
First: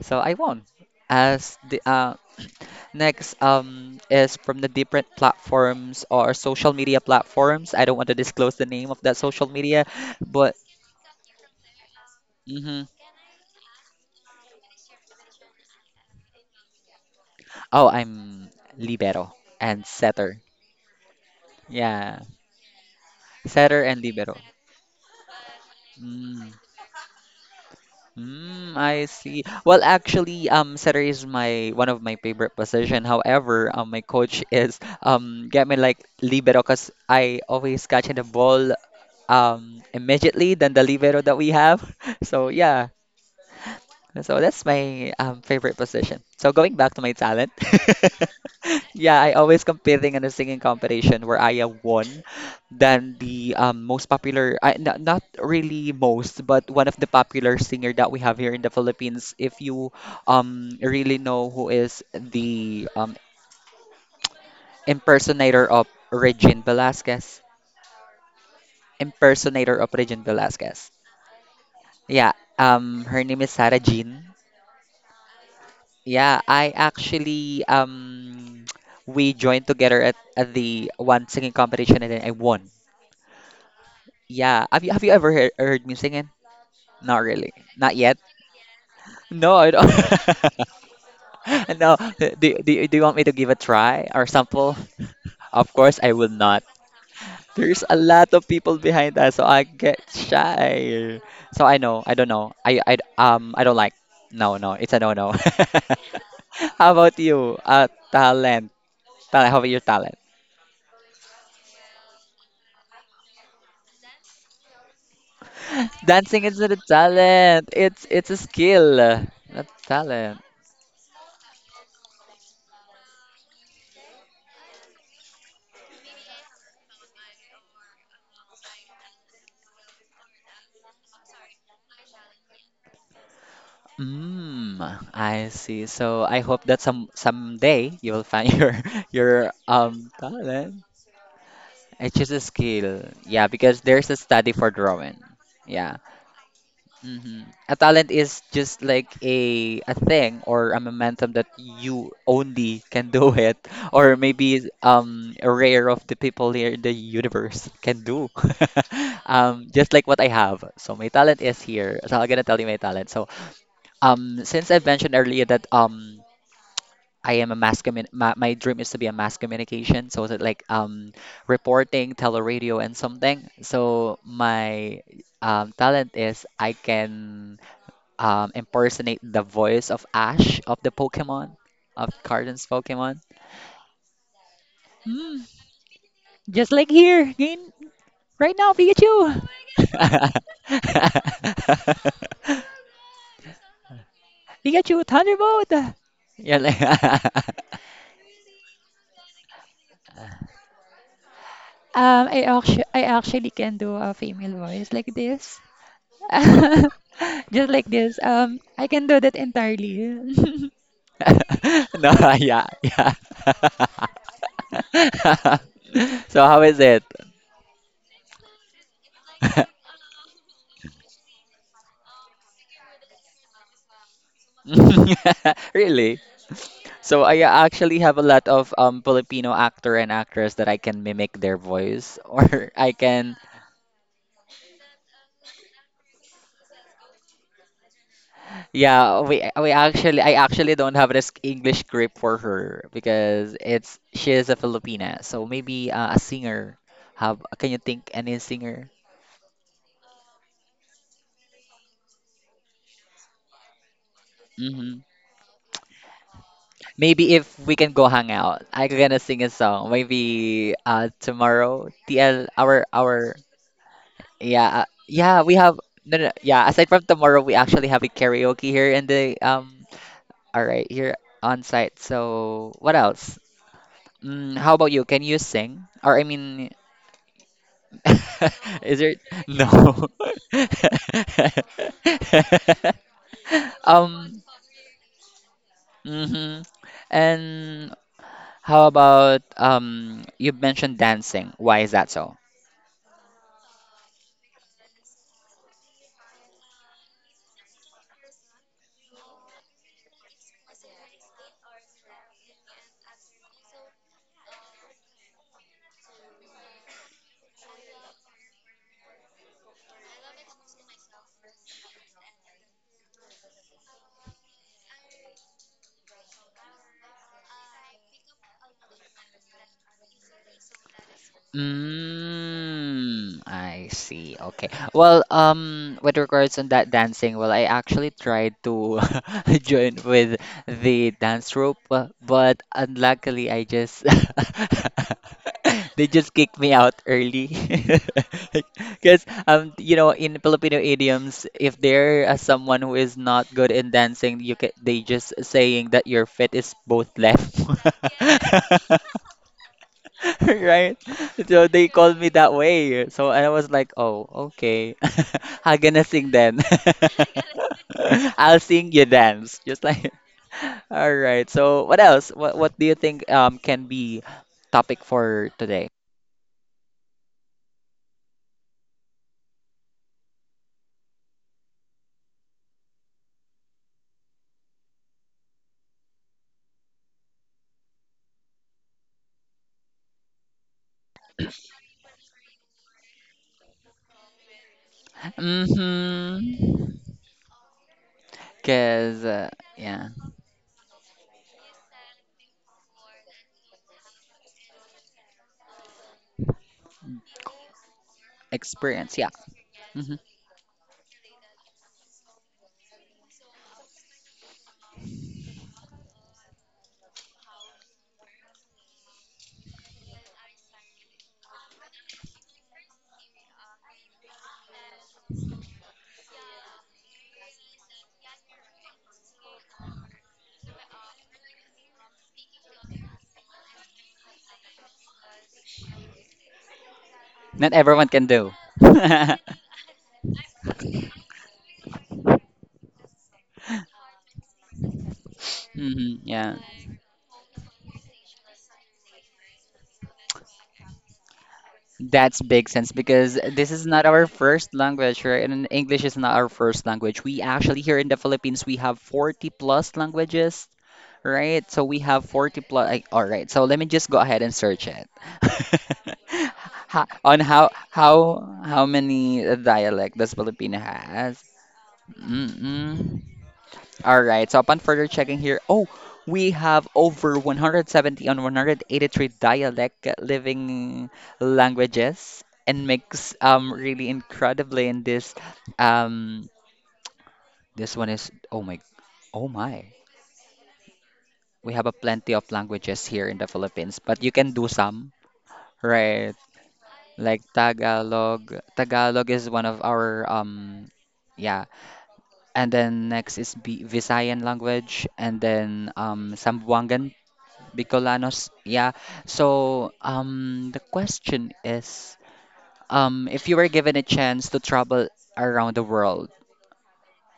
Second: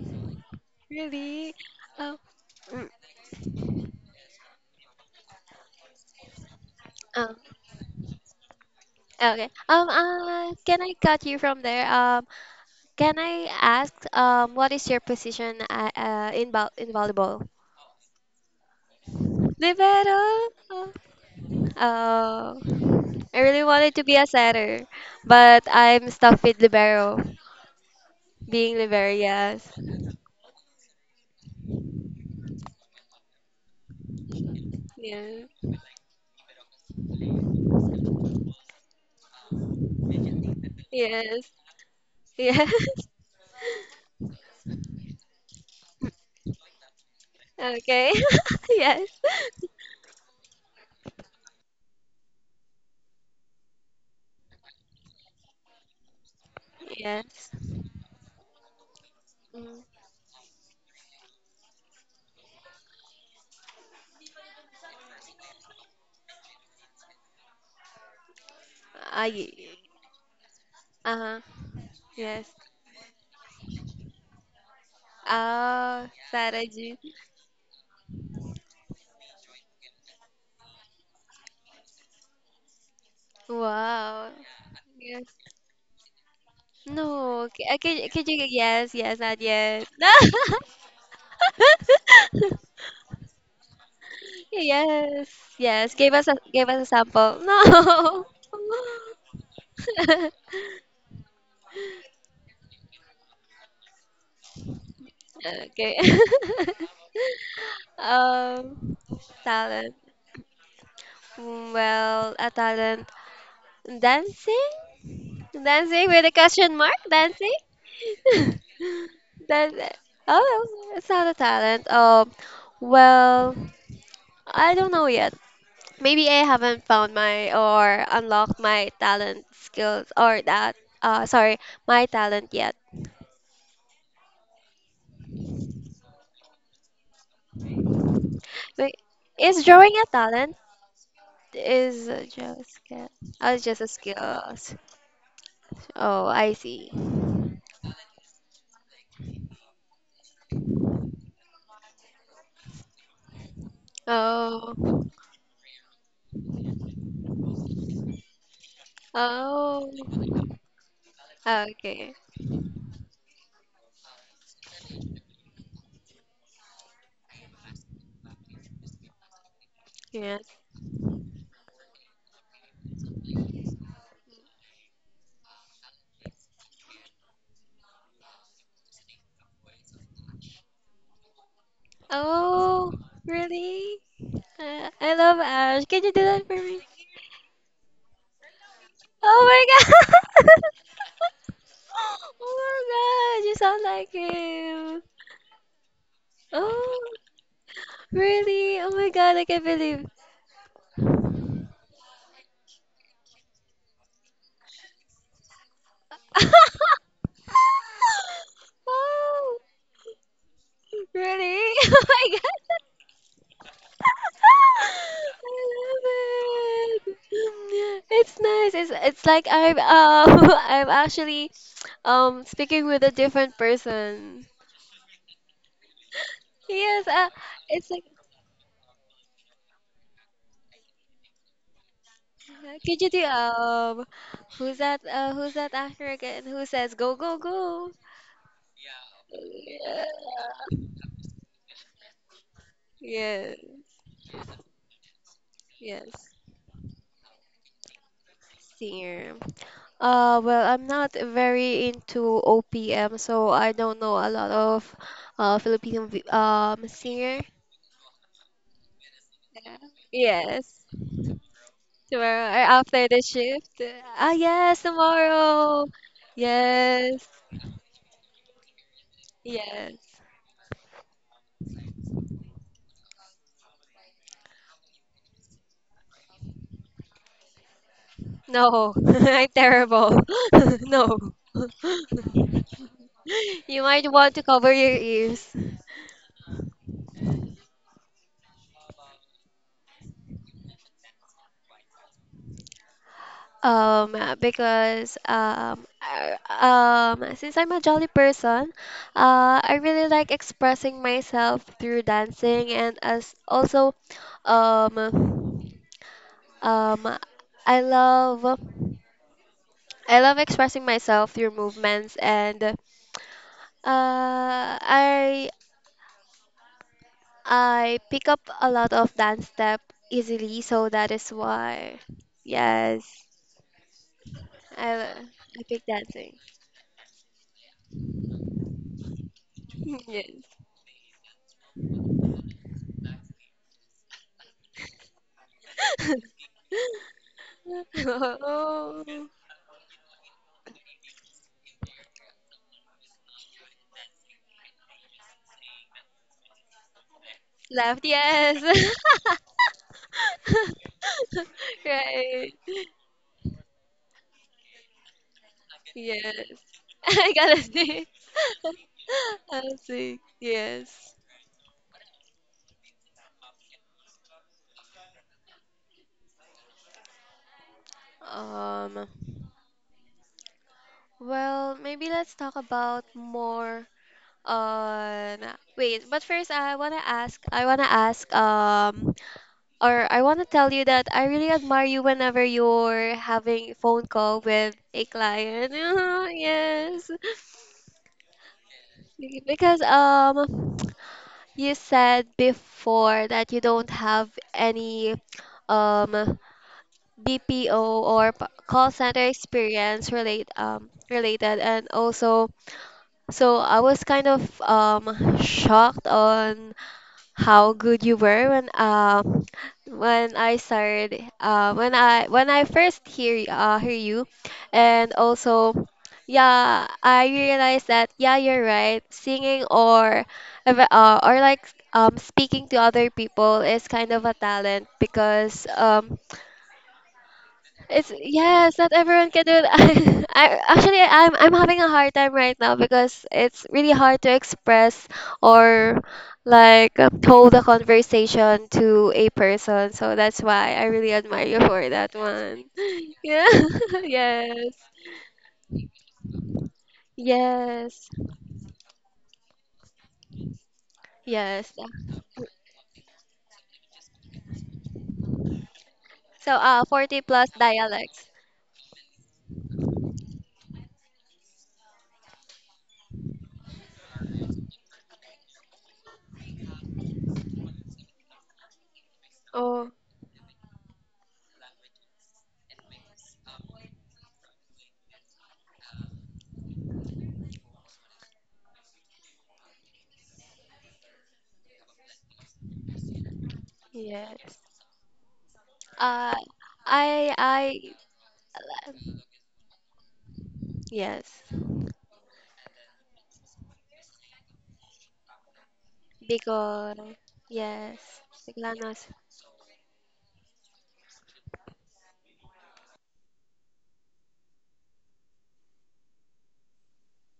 Speaker 1: so I won.
Speaker 2: Really?
Speaker 1: As the
Speaker 2: Oh. Mm,
Speaker 1: next is from the different platforms or social media
Speaker 2: oh.
Speaker 1: platforms. I don't want to disclose the name of that social
Speaker 2: Okay.
Speaker 1: media, but
Speaker 2: Can I cut you from there?
Speaker 1: hmm.
Speaker 2: Can I ask? What is your position? In vo in volleyball?
Speaker 1: Oh, I'm libero and setter.
Speaker 2: Libero.
Speaker 1: Yeah,
Speaker 2: Uh, I really
Speaker 1: setter
Speaker 2: wanted
Speaker 1: and
Speaker 2: to be a
Speaker 1: libero.
Speaker 2: setter, but I'm stuck
Speaker 1: Mm.
Speaker 2: with libero.
Speaker 1: Mm,
Speaker 2: Being
Speaker 1: I
Speaker 2: libero,
Speaker 1: see.
Speaker 2: yes.
Speaker 1: Well, actually, setter is my one of my favorite position. However, my coach is
Speaker 2: Yeah.
Speaker 1: get me like libero because I always catch the ball immediately than the libero that we
Speaker 2: Yes.
Speaker 1: have. So
Speaker 2: Yes.
Speaker 1: yeah, so that's my favorite position. So going back to my talent,
Speaker 2: Okay. Yes.
Speaker 1: yeah, I always competing in a singing competition where I have won than the most popular, I, not really most, but one of the
Speaker 2: Yes.
Speaker 1: popular singer that we have here in the Philippines. If
Speaker 2: Mm.
Speaker 1: you really know who is the impersonator of
Speaker 2: Uh,
Speaker 1: impersonator of Regine Velasquez.
Speaker 2: uh-huh.
Speaker 1: Yeah,
Speaker 2: Yes.
Speaker 1: her name is Sarah Jean.
Speaker 2: Oh,
Speaker 1: Yeah, I
Speaker 2: strategy.
Speaker 1: actually we joined together at the one singing competition, and then I won.
Speaker 2: Wow.
Speaker 1: Yeah, have you
Speaker 2: Yes.
Speaker 1: ever heard me singing? Not
Speaker 2: No.
Speaker 1: really,
Speaker 2: c-
Speaker 1: not yet.
Speaker 2: Could you? Yes. Yes. Not
Speaker 1: No, I
Speaker 2: yet.
Speaker 1: don't. No,
Speaker 2: No.
Speaker 1: do you want me to give a try or sample?
Speaker 2: Yes,
Speaker 1: Of
Speaker 2: yes.
Speaker 1: course, I
Speaker 2: Give us
Speaker 1: will
Speaker 2: a,
Speaker 1: not.
Speaker 2: give us a sample.
Speaker 1: There's a
Speaker 2: No.
Speaker 1: lot of people behind us, so I get shy. So I know, I don't know. I don't like. No, no, it's a no no.
Speaker 2: Okay.
Speaker 1: How about you? Talent.
Speaker 2: Um,
Speaker 1: Talent. How about your
Speaker 2: talent.
Speaker 1: talent?
Speaker 2: Mm, well, a talent. Dancing? Dancing with a
Speaker 1: Dancing isn't a
Speaker 2: question mark? Dancing?
Speaker 1: talent. It's a skill, not
Speaker 2: That,
Speaker 1: talent.
Speaker 2: oh, it's not a talent. Well, I don't know yet. Maybe I haven't found my or unlocked my talent skills, or that uh sorry, my talent yet.
Speaker 1: Mm, I see. So I hope that someday you will find your
Speaker 2: Wait,
Speaker 1: your
Speaker 2: is drawing a
Speaker 1: um
Speaker 2: talent?
Speaker 1: talent.
Speaker 2: Is
Speaker 1: It's
Speaker 2: a
Speaker 1: just a
Speaker 2: draw a
Speaker 1: skill.
Speaker 2: skill?
Speaker 1: Yeah,
Speaker 2: Oh, it's just
Speaker 1: because
Speaker 2: a
Speaker 1: there's
Speaker 2: skill.
Speaker 1: a study for drawing. Yeah.
Speaker 2: Oh, I see.
Speaker 1: Hmm. A talent is just like a thing or a momentum that you only can do it, or maybe
Speaker 2: Oh.
Speaker 1: a rare of the people here in the universe can do.
Speaker 2: Oh.
Speaker 1: Just like what I have. So my talent is here.
Speaker 2: Okay.
Speaker 1: So I'm gonna tell you my talent. So since I mentioned earlier that. I am a mass commun my, my dream is to be a mass communication, so is
Speaker 2: Yes.
Speaker 1: it like reporting, teleradio and something. So my talent is I can impersonate the voice of Ash of the Pokemon, of Carden's
Speaker 2: Oh,
Speaker 1: Pokemon.
Speaker 2: really? I love
Speaker 1: Hmm,
Speaker 2: Ash. Can you do that for
Speaker 1: just
Speaker 2: me?
Speaker 1: like here, right now, Pikachu!
Speaker 2: Oh my god. Oh my god, you sound like him.
Speaker 1: Pikachu, Thunderbolt! Yeah, like,
Speaker 2: Oh. Really? Oh my god, I can't believe.
Speaker 1: um, I actually can do a female voice like this. Just like this. I can do that
Speaker 2: Wow.
Speaker 1: entirely.
Speaker 2: Really? Oh
Speaker 1: no,
Speaker 2: my god.
Speaker 1: yeah, yeah.
Speaker 2: I love
Speaker 1: So how is it?
Speaker 2: it. It's nice. It's like I'm I'm actually speaking with a different person.
Speaker 1: Really?
Speaker 2: Yes,
Speaker 1: So I
Speaker 2: it's
Speaker 1: actually
Speaker 2: like
Speaker 1: have a lot of Filipino actor and actress that I can mimic their voice or I
Speaker 2: could you do
Speaker 1: can,
Speaker 2: who's that actor again who says go go go?
Speaker 1: yeah, we
Speaker 2: Yeah.
Speaker 1: actually I actually don't have this English script for her because
Speaker 2: Yes.
Speaker 1: it's she is a Filipina. So maybe
Speaker 2: Yes.
Speaker 1: a singer. Have can you think any singer?
Speaker 2: Serum. Well, I'm not very into OPM, so I don't know a lot of
Speaker 1: Hmm.
Speaker 2: Filipino
Speaker 1: Maybe
Speaker 2: singer.
Speaker 1: if we can go hang out, I gonna sing a
Speaker 2: Yeah.
Speaker 1: song. Maybe
Speaker 2: Yes,
Speaker 1: tomorrow, TL,
Speaker 2: tomorrow or after the
Speaker 1: our,
Speaker 2: shift. Ah,
Speaker 1: yeah,
Speaker 2: yes,
Speaker 1: yeah, we have
Speaker 2: tomorrow.
Speaker 1: no, no, yeah, aside from
Speaker 2: Yes,
Speaker 1: tomorrow, we actually have a karaoke here in the um,
Speaker 2: yes.
Speaker 1: all right, here on site. So, what else? Mm, how about you? Can you sing? Or I mean,
Speaker 2: No,
Speaker 1: is there
Speaker 2: I'm
Speaker 1: no.
Speaker 2: terrible. No. You might want
Speaker 1: Um,
Speaker 2: to cover your ears.
Speaker 1: mhm. And how about you mentioned dancing. Why is that so?
Speaker 2: Because since I'm a jolly person, I really like expressing myself through dancing and as also um, um, I love I love expressing myself through movements, and I I pick up a lot of dance step easily, so that is why— yes,
Speaker 1: Mm, I see. Okay.
Speaker 2: I
Speaker 1: Well,
Speaker 2: I pick
Speaker 1: with
Speaker 2: dancing.
Speaker 1: regards on that dancing, well, I actually tried to join with the dance troupe, but unluckily, I just they just kicked me out early.
Speaker 2: Yes. Oh,
Speaker 1: Because in Filipino idioms, if there is someone who is not good in dancing, you can they just saying that your foot is both left.
Speaker 2: left, yes.
Speaker 1: Right? So they called me that
Speaker 2: Right.
Speaker 1: way. So I was like, oh, okay. I'm gonna sing
Speaker 2: Yes.
Speaker 1: then.
Speaker 2: I gotta see.
Speaker 1: I'll sing you dance.
Speaker 2: I
Speaker 1: Just like,
Speaker 2: see.
Speaker 1: all
Speaker 2: Yes.
Speaker 1: right. So what else? What do you think can be topic for today?
Speaker 2: Um, well, maybe let's talk about more on— wait, but first I wanna ask or I wanna tell you that I really admire you whenever you're having phone call with a client.
Speaker 1: Mm-hmm.
Speaker 2: Yes.
Speaker 1: Cause
Speaker 2: Exactly.
Speaker 1: uh,
Speaker 2: Because
Speaker 1: yeah,
Speaker 2: you said before that you don't have any um BPO or call
Speaker 1: experience.
Speaker 2: center
Speaker 1: Yeah.
Speaker 2: experience
Speaker 1: hmm
Speaker 2: related, and also, so I was kind of shocked on how good you were when I started when I first hear you, and also, yeah, I realized that yeah, you're right. Singing or— like speaking to other people is kind of a talent because
Speaker 1: Not everyone
Speaker 2: it's—
Speaker 1: can do.
Speaker 2: yes, not everyone can do it. I actually I'm having a hard time right now because it's really hard to express or
Speaker 1: Hmm, yeah.
Speaker 2: like hold a conversation to a person. So that's why I really admire you for that
Speaker 1: That's
Speaker 2: one.
Speaker 1: big sense because this is not our
Speaker 2: Yeah.
Speaker 1: first language, right? And English is not our first language. We actually here in
Speaker 2: Yes.
Speaker 1: the
Speaker 2: Yes.
Speaker 1: Philippines we have 40 plus languages, right?
Speaker 2: Yes.
Speaker 1: So we have 40 plus. Like, all right, so let me just go ahead and search it.
Speaker 2: So
Speaker 1: Ha-
Speaker 2: 40
Speaker 1: On
Speaker 2: plus
Speaker 1: how how
Speaker 2: dialects.
Speaker 1: how many dialect does Filipino has? Mm-mm. All right, so upon further checking here, oh, we have over 170 and 183
Speaker 2: Oh,
Speaker 1: dialect living languages and mix really incredibly in um this one is oh my oh my. We have a plenty of languages here in the Philippines, but you can do
Speaker 2: yes.
Speaker 1: some,
Speaker 2: Uh
Speaker 1: right? Like
Speaker 2: I
Speaker 1: Tagalog. Tagalog is one of our
Speaker 2: yes.
Speaker 1: yeah, and then next is B Visayan language and then
Speaker 2: Because
Speaker 1: Sambuangan
Speaker 2: yes.
Speaker 1: Bicolanos. Yeah.
Speaker 2: Siglanos.
Speaker 1: So, the question is, if you were given a chance to travel around the world,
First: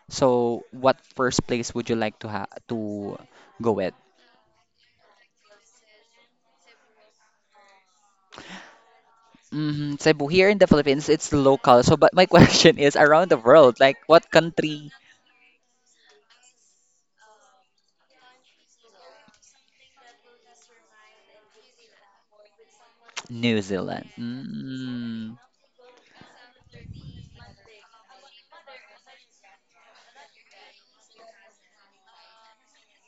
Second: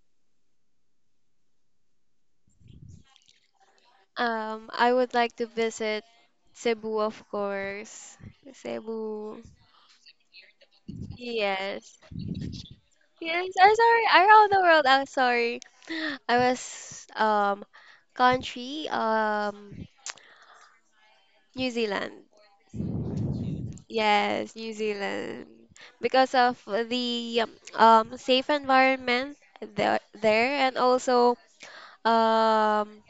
Speaker 1: so what first place would you like to ha to go with?
Speaker 2: I would like to visit Cebu, of course. Cebu.
Speaker 1: Mm-hmm. Cebu here in the Philippines, it's local. So,
Speaker 2: Yes.
Speaker 1: but my question is around the
Speaker 2: Yes, I'm
Speaker 1: world, like
Speaker 2: sorry.
Speaker 1: what
Speaker 2: Around the world,
Speaker 1: country?
Speaker 2: I'm sorry. I was country, New Zealand.
Speaker 1: New Zealand.
Speaker 2: Yes, New
Speaker 1: Mm,
Speaker 2: Zealand. Because of the safe environment there, and also um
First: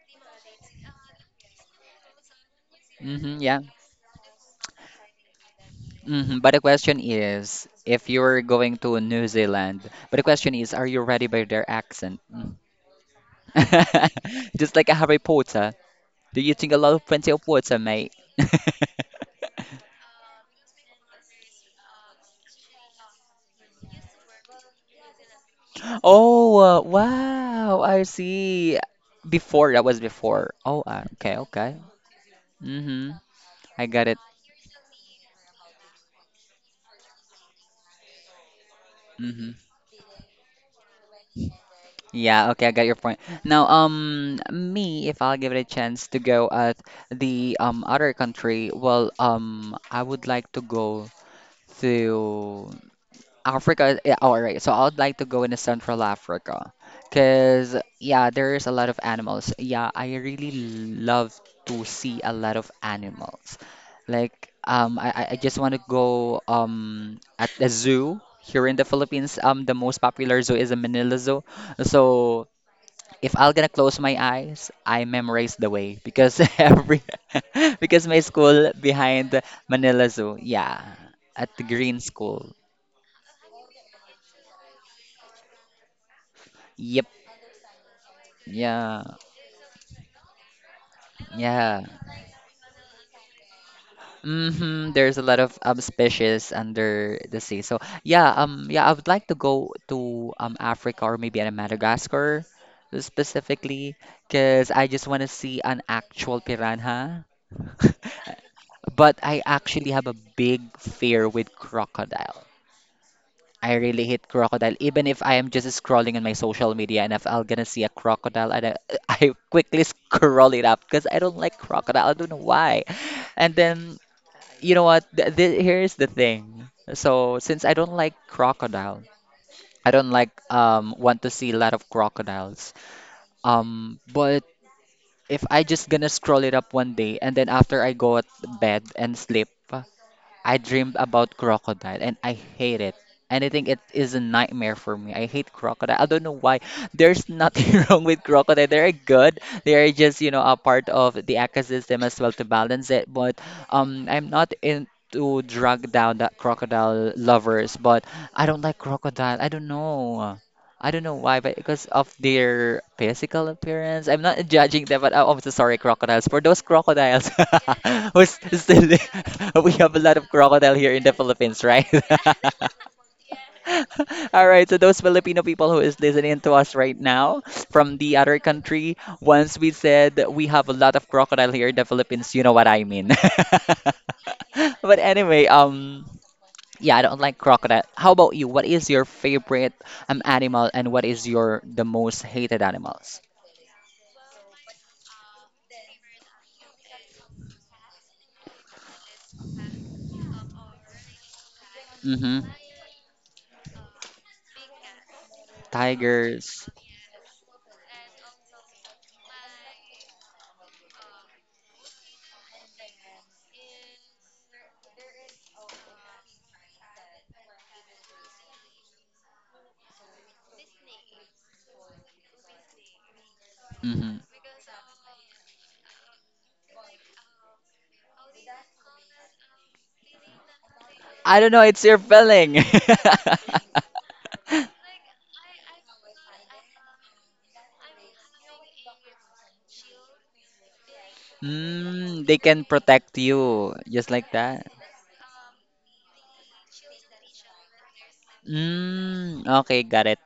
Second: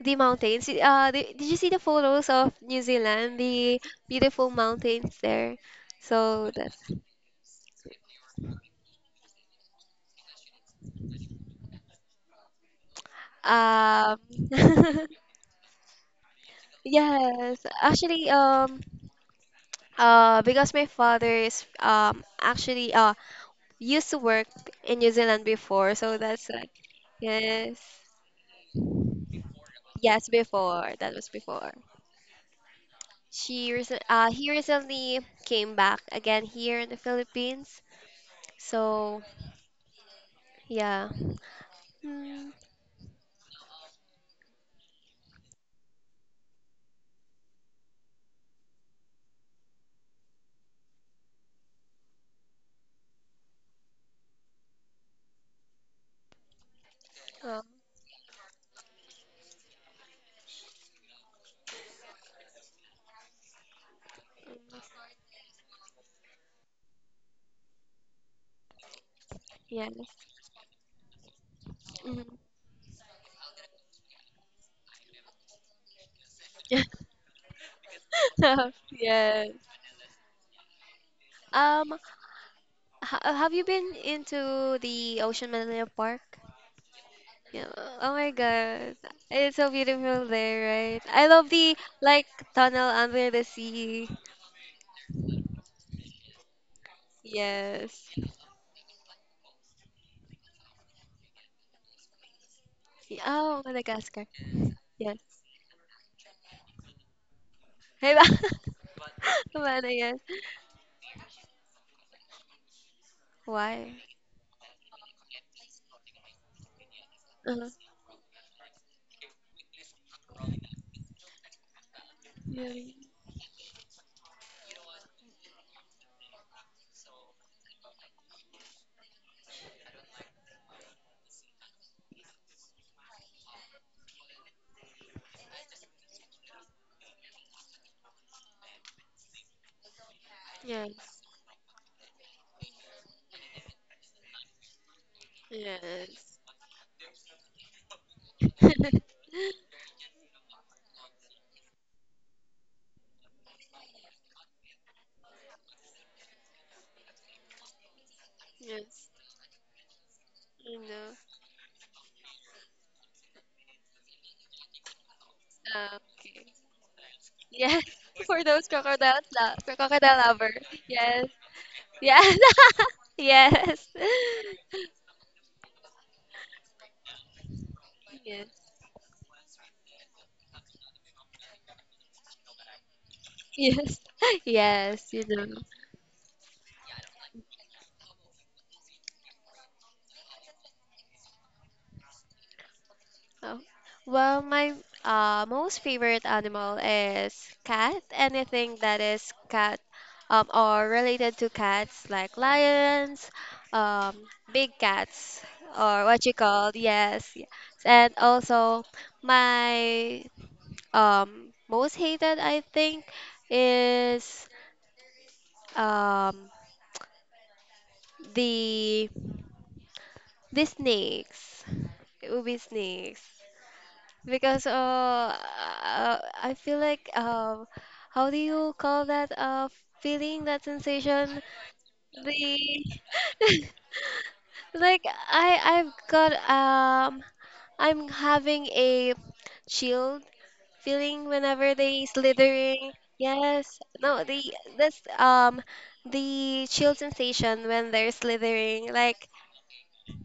Speaker 2: the mountains. The, did you see the photos of New
Speaker 1: hmm,
Speaker 2: Zealand?
Speaker 1: yeah.
Speaker 2: The beautiful mountains there. So
Speaker 1: But the
Speaker 2: that's
Speaker 1: question is, if you're going to New Zealand, but the question is, are you ready by their accent? Mm-hmm.
Speaker 2: um
Speaker 1: Just like a Harry Potter. Do you drink a lot of plenty of
Speaker 2: yes.
Speaker 1: water, mate?
Speaker 2: Actually, because my father is actually used to work in New Zealand before, so that's
Speaker 1: Oh,
Speaker 2: like yes.
Speaker 1: wow. I see. Before, that was
Speaker 2: Yes,
Speaker 1: before. Oh,
Speaker 2: before. That was
Speaker 1: okay,
Speaker 2: before.
Speaker 1: okay. Mm-hmm.
Speaker 2: She
Speaker 1: I
Speaker 2: recent
Speaker 1: got it.
Speaker 2: he recently came back again here in the Philippines. So,
Speaker 1: Mm-hmm.
Speaker 2: yeah.
Speaker 1: Yeah,
Speaker 2: Mm,
Speaker 1: okay, I got your point. Now, me, if I'll give it a chance to go at the other country, well, I would like to go to Africa, yeah, all right. So I'd like to go into Central Africa
Speaker 2: oh.
Speaker 1: because, yeah, there's a lot of animals. Yeah, I really love to see a lot of animals. Like, I just want to go at the zoo here in the Philippines. The most
Speaker 2: Yes.
Speaker 1: popular zoo is a Manila Zoo. So
Speaker 2: Mhm.
Speaker 1: if I'm gonna close my eyes, I memorize the way because every because my school behind the
Speaker 2: Yes.
Speaker 1: Manila Zoo, yeah, at the Green
Speaker 2: Um,
Speaker 1: School.
Speaker 2: ha have you been into the Ocean Millennium Park?
Speaker 1: Yep.
Speaker 2: Yeah. Oh my God.
Speaker 1: Yeah,
Speaker 2: It's so beautiful there, right? I love the
Speaker 1: yeah.
Speaker 2: like tunnel under the sea.
Speaker 1: There's a lot of species under the sea. So
Speaker 2: Yes.
Speaker 1: yeah, yeah, I would like to go to Africa or maybe in Madagascar
Speaker 2: Yeah. Oh,
Speaker 1: specifically
Speaker 2: Madagascar.
Speaker 1: because I just
Speaker 2: Yes.
Speaker 1: want to see an actual piranha.
Speaker 2: Hey, ba?
Speaker 1: But I
Speaker 2: Havana,
Speaker 1: actually have a
Speaker 2: yes.
Speaker 1: big fear with crocodile. I
Speaker 2: Why?
Speaker 1: really hate crocodile. Even if I am just scrolling on my social media and if I'm gonna
Speaker 2: Uh-huh.
Speaker 1: see a crocodile, and I, I quickly scroll it up because I don't like crocodile. I don't know why.
Speaker 2: Really?
Speaker 1: And then you know what? Th th Here's the thing. So since I don't like crocodile, I don't like want to see a lot of crocodiles. But if I just gonna scroll it up one day and then after I go at bed and sleep, I dreamed
Speaker 2: Yes.
Speaker 1: about crocodile and I hate it. And I think it is a nightmare for me. I hate crocodile. I don't know
Speaker 2: Yes.
Speaker 1: why. There's nothing wrong with crocodile. They're good. They're just, a part of the ecosystem as well to balance it. But I'm not into to drag down that crocodile lovers, but I don't like
Speaker 2: Yes.
Speaker 1: crocodile. I don't know.
Speaker 2: You
Speaker 1: I don't know
Speaker 2: know.
Speaker 1: why, but because of their physical appearance. I'm not judging them, but I'm so sorry,
Speaker 2: Ah,
Speaker 1: crocodiles. For
Speaker 2: okay.
Speaker 1: those crocodiles
Speaker 2: Yes,
Speaker 1: who's
Speaker 2: for those
Speaker 1: still,
Speaker 2: crocodile
Speaker 1: we
Speaker 2: for
Speaker 1: have a lot
Speaker 2: crocodile
Speaker 1: of
Speaker 2: lover.
Speaker 1: crocodile here in the
Speaker 2: Yes,
Speaker 1: Philippines, right?
Speaker 2: yes, yes,
Speaker 1: All right, so those Filipino people who is listening to us right now from the other
Speaker 2: yes,
Speaker 1: country, once we said that we have a lot of crocodile here in the Philippines, you know what I mean.
Speaker 2: yes,
Speaker 1: But
Speaker 2: yes. You know.
Speaker 1: anyway, yeah, I don't like crocodile. How about you? What is your favorite animal and what is your the most hated animals?
Speaker 2: Oh. Well, my most favorite animal is cat. Anything that is cat, or related to cats, like
Speaker 1: Mm-hmm.
Speaker 2: lions, um, big cats, or what you
Speaker 1: Tigers.
Speaker 2: call— yes. Yes. And also my most hated I think is um the the snakes. It would be snakes
Speaker 1: Mm-hmm.
Speaker 2: because I feel like how do you call that, feeling, that
Speaker 1: I
Speaker 2: sensation,
Speaker 1: don't know, it's your feeling.
Speaker 2: the like, I I've got I'm having a chill feeling whenever they
Speaker 1: Mm, they can
Speaker 2: slithering.
Speaker 1: protect you
Speaker 2: Yes,
Speaker 1: just
Speaker 2: no,
Speaker 1: like that.
Speaker 2: this um the chill sensation when they're slithering, like
Speaker 1: Mm, okay, got it.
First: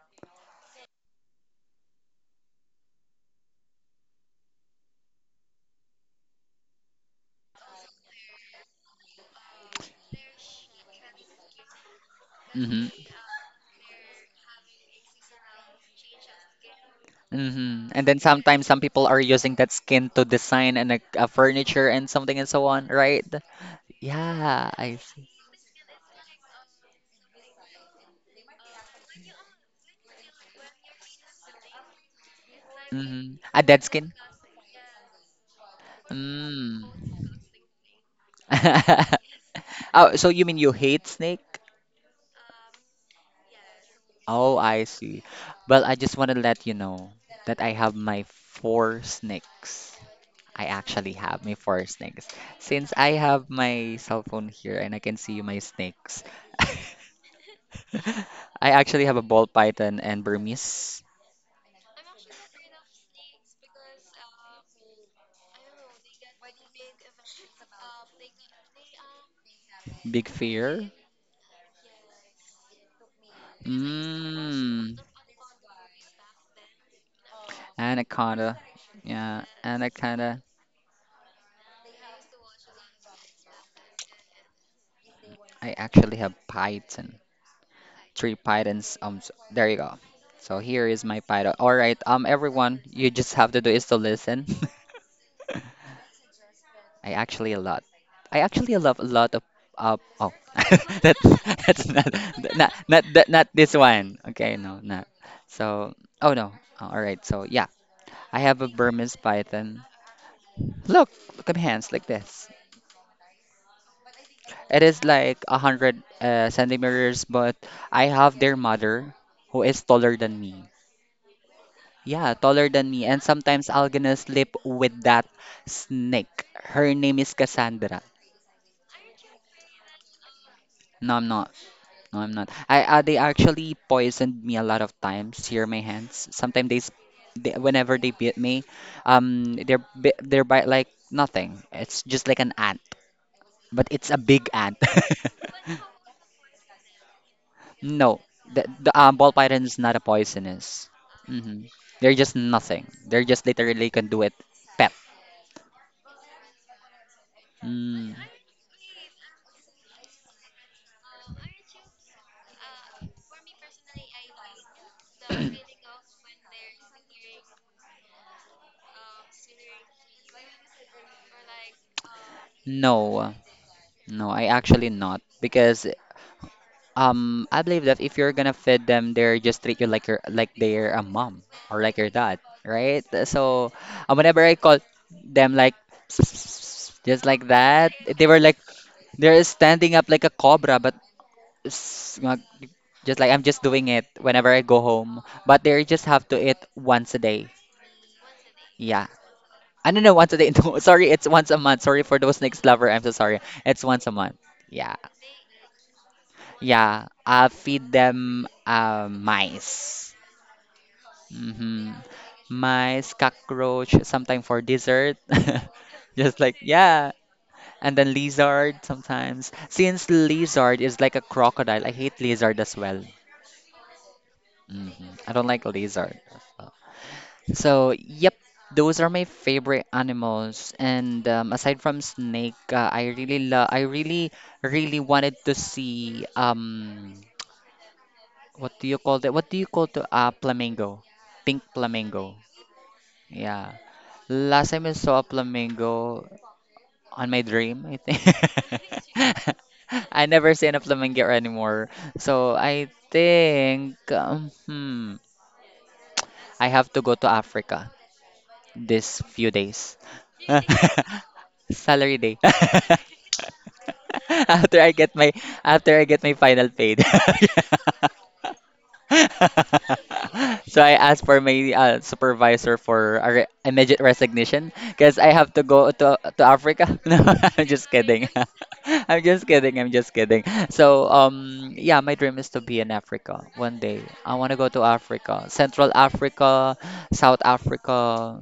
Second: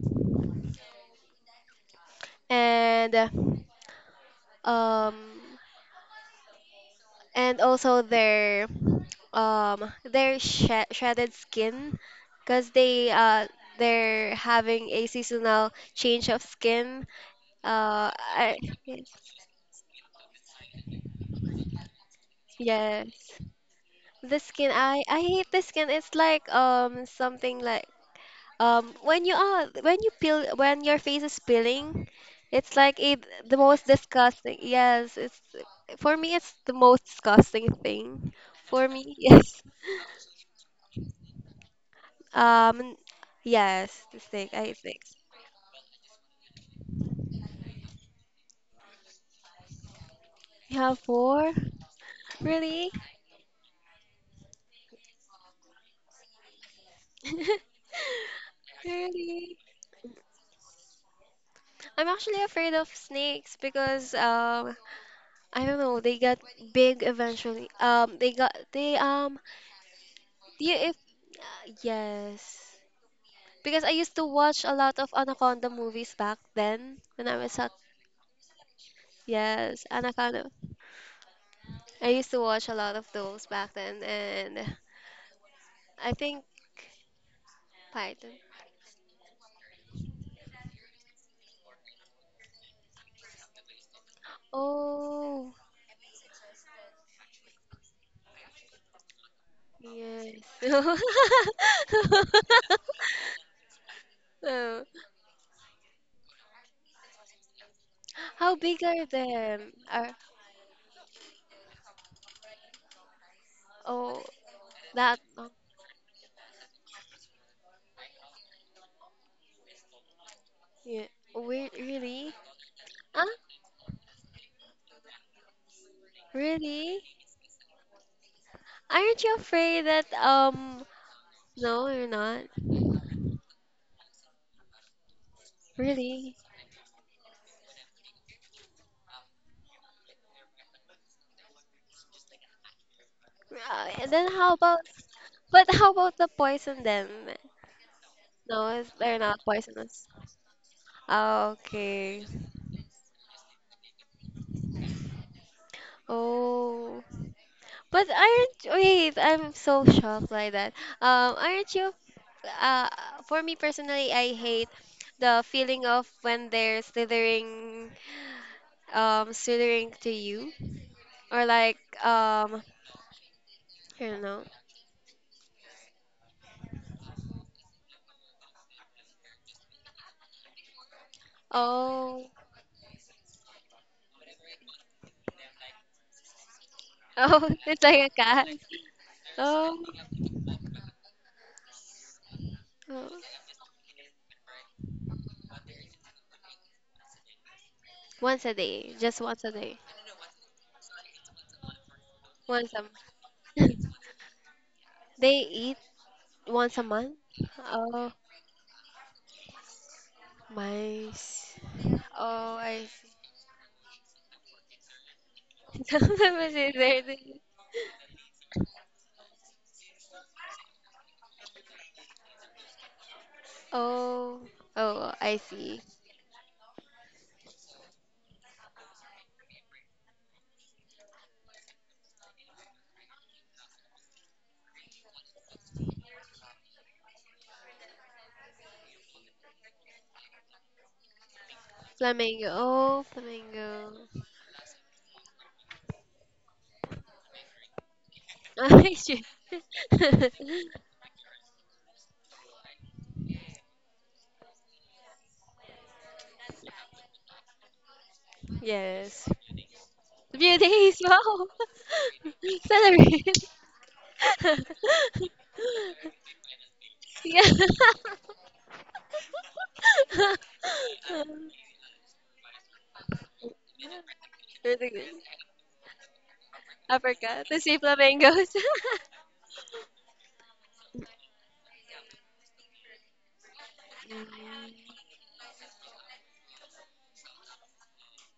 Speaker 2: and um and also their shredded skin, because
Speaker 1: Mm-hmm.
Speaker 2: they they're having a seasonal change of skin.
Speaker 1: Mm-hmm. And
Speaker 2: Uh,
Speaker 1: then
Speaker 2: I,
Speaker 1: sometimes some people are using that skin to design and a furniture and something and so on, right?
Speaker 2: yes. The
Speaker 1: Yeah,
Speaker 2: skin,
Speaker 1: I
Speaker 2: I
Speaker 1: see.
Speaker 2: hate the skin. It's like something like— um, when you are when you peel, when your face is peeling, it's like it
Speaker 1: Mm-hmm.
Speaker 2: the
Speaker 1: A dead
Speaker 2: most
Speaker 1: skin.
Speaker 2: disgusting. Yes, it's— for me it's the
Speaker 1: Mm.
Speaker 2: most disgusting thing. For me, yes.
Speaker 1: Oh, so you mean you hate snake?
Speaker 2: Um, yes, this thing
Speaker 1: Oh,
Speaker 2: I
Speaker 1: I
Speaker 2: think.
Speaker 1: see. Well, I just want to let you know that I have my four snakes. I
Speaker 2: You have
Speaker 1: actually have
Speaker 2: four?
Speaker 1: my four snakes.
Speaker 2: Really?
Speaker 1: Since I have my cell phone here and I can see my snakes, I actually have a ball
Speaker 2: Really?
Speaker 1: python and Burmese.
Speaker 2: I'm actually afraid of snakes because I don't know, they got big eventually. They got they
Speaker 1: Big
Speaker 2: do you
Speaker 1: fear.
Speaker 2: if yes. Because I used to watch a
Speaker 1: Mmm.
Speaker 2: lot of Anaconda movies back then when I was a—
Speaker 1: Anaconda. Yeah,
Speaker 2: yes,
Speaker 1: anaconda.
Speaker 2: Anaconda. I used to watch a lot of those back then, and
Speaker 1: I
Speaker 2: I
Speaker 1: actually have
Speaker 2: think
Speaker 1: python.
Speaker 2: Python.
Speaker 1: Three pythons. There you go. So here is my python. All right, everyone, you just have to do is to listen.
Speaker 2: Oh,
Speaker 1: I actually a lot. I actually love a lot of.
Speaker 2: yes.
Speaker 1: Oh, that, that's not that, not this one. Okay, no,
Speaker 2: Oh.
Speaker 1: not. So, oh no. All right. So yeah, I
Speaker 2: How
Speaker 1: have a
Speaker 2: big are
Speaker 1: Burmese
Speaker 2: them?
Speaker 1: python.
Speaker 2: Are—
Speaker 1: Look, look at my hands like this.
Speaker 2: oh,
Speaker 1: It is
Speaker 2: that—
Speaker 1: like
Speaker 2: oh,
Speaker 1: 100 centimeters, but I have their mother, who is taller than me.
Speaker 2: yeah. Wait, really?
Speaker 1: Yeah, taller than me. And
Speaker 2: Huh?
Speaker 1: sometimes I'll gonna sleep with that snake. Her
Speaker 2: Really?
Speaker 1: name is Cassandra.
Speaker 2: Aren't you afraid that
Speaker 1: No, I'm not.
Speaker 2: no, you're
Speaker 1: No, I'm
Speaker 2: not.
Speaker 1: not. I They actually poisoned me a lot of times. Here, my hands.
Speaker 2: Really?
Speaker 1: Sometimes they whenever they bit me, they're bite like nothing. It's just like an ant, but it's
Speaker 2: And
Speaker 1: a
Speaker 2: then
Speaker 1: big
Speaker 2: how
Speaker 1: ant.
Speaker 2: about But how about the poison then?
Speaker 1: No, the,
Speaker 2: No,
Speaker 1: the
Speaker 2: it's—
Speaker 1: um,
Speaker 2: they're
Speaker 1: ball
Speaker 2: not
Speaker 1: python is not a
Speaker 2: poisonous.
Speaker 1: poisonous.
Speaker 2: Ah,
Speaker 1: hmm They're
Speaker 2: okay.
Speaker 1: just nothing. They're just literally can do it. Pet.
Speaker 2: Oh, but
Speaker 1: Mm.
Speaker 2: aren't, wait? I'm so shocked by that. Aren't you? Uh, for me personally, I hate the feeling of when they're slithering, slithering to you, or like um,
Speaker 1: No.
Speaker 2: I don't
Speaker 1: No, I
Speaker 2: know.
Speaker 1: actually not because I believe that if you're gonna feed them, they're just treat you like your like they're a mom or like your
Speaker 2: Oh,
Speaker 1: dad, right? So whenever I call them like just like
Speaker 2: oh, it's
Speaker 1: that,
Speaker 2: like a
Speaker 1: they were
Speaker 2: cat.
Speaker 1: like they're
Speaker 2: Oh,
Speaker 1: standing up like a cobra, but s- uh,
Speaker 2: oh.
Speaker 1: just like I'm just doing it whenever I go home, but they just have to eat once a day.
Speaker 2: Once a day,
Speaker 1: Yeah,
Speaker 2: just once a day,
Speaker 1: I don't know once a day. No, sorry, it's once a month. Sorry for those next
Speaker 2: once a.
Speaker 1: lover. I'm so sorry. It's once a month. Yeah.
Speaker 2: They— once a
Speaker 1: Yeah,
Speaker 2: month?
Speaker 1: I feed
Speaker 2: Oh,
Speaker 1: them mice.
Speaker 2: my.
Speaker 1: hmm
Speaker 2: Oh, I see.
Speaker 1: Mice, cockroach, sometimes for dessert. Just like,
Speaker 2: Sometimes it's there.
Speaker 1: yeah. And then lizard sometimes. Since lizard is like a crocodile, I hate lizard as well.
Speaker 2: Oh,
Speaker 1: hmm
Speaker 2: oh,
Speaker 1: I
Speaker 2: I
Speaker 1: don't like
Speaker 2: see.
Speaker 1: lizard. So, yep, those are my favorite animals. And aside from snake, I really love, I really, really wanted to see what do you call that? What do you call the flamingo? Pink flamingo.
Speaker 2: Flamingo. Oh,
Speaker 1: Yeah.
Speaker 2: flamingo.
Speaker 1: Last time I saw a flamingo on my dream, I think.
Speaker 2: I see.
Speaker 1: I never seen a flamingo anymore. So I think I have to go to Africa this
Speaker 2: Yes.
Speaker 1: few days.
Speaker 2: Beauty is wow.
Speaker 1: Salary day.
Speaker 2: Celebrate.
Speaker 1: After I get my after I get my final paid.
Speaker 2: Yeah.
Speaker 1: So I asked for my supervisor for a re immediate resignation
Speaker 2: Really good.
Speaker 1: because I have to go to Africa. No,
Speaker 2: Uppercut to
Speaker 1: I'm
Speaker 2: see
Speaker 1: just kidding.
Speaker 2: flamingos.
Speaker 1: I'm just kidding. I'm just kidding. So yeah, my dream is to be in Africa one day. I want to go to Africa, Central Africa, South Africa,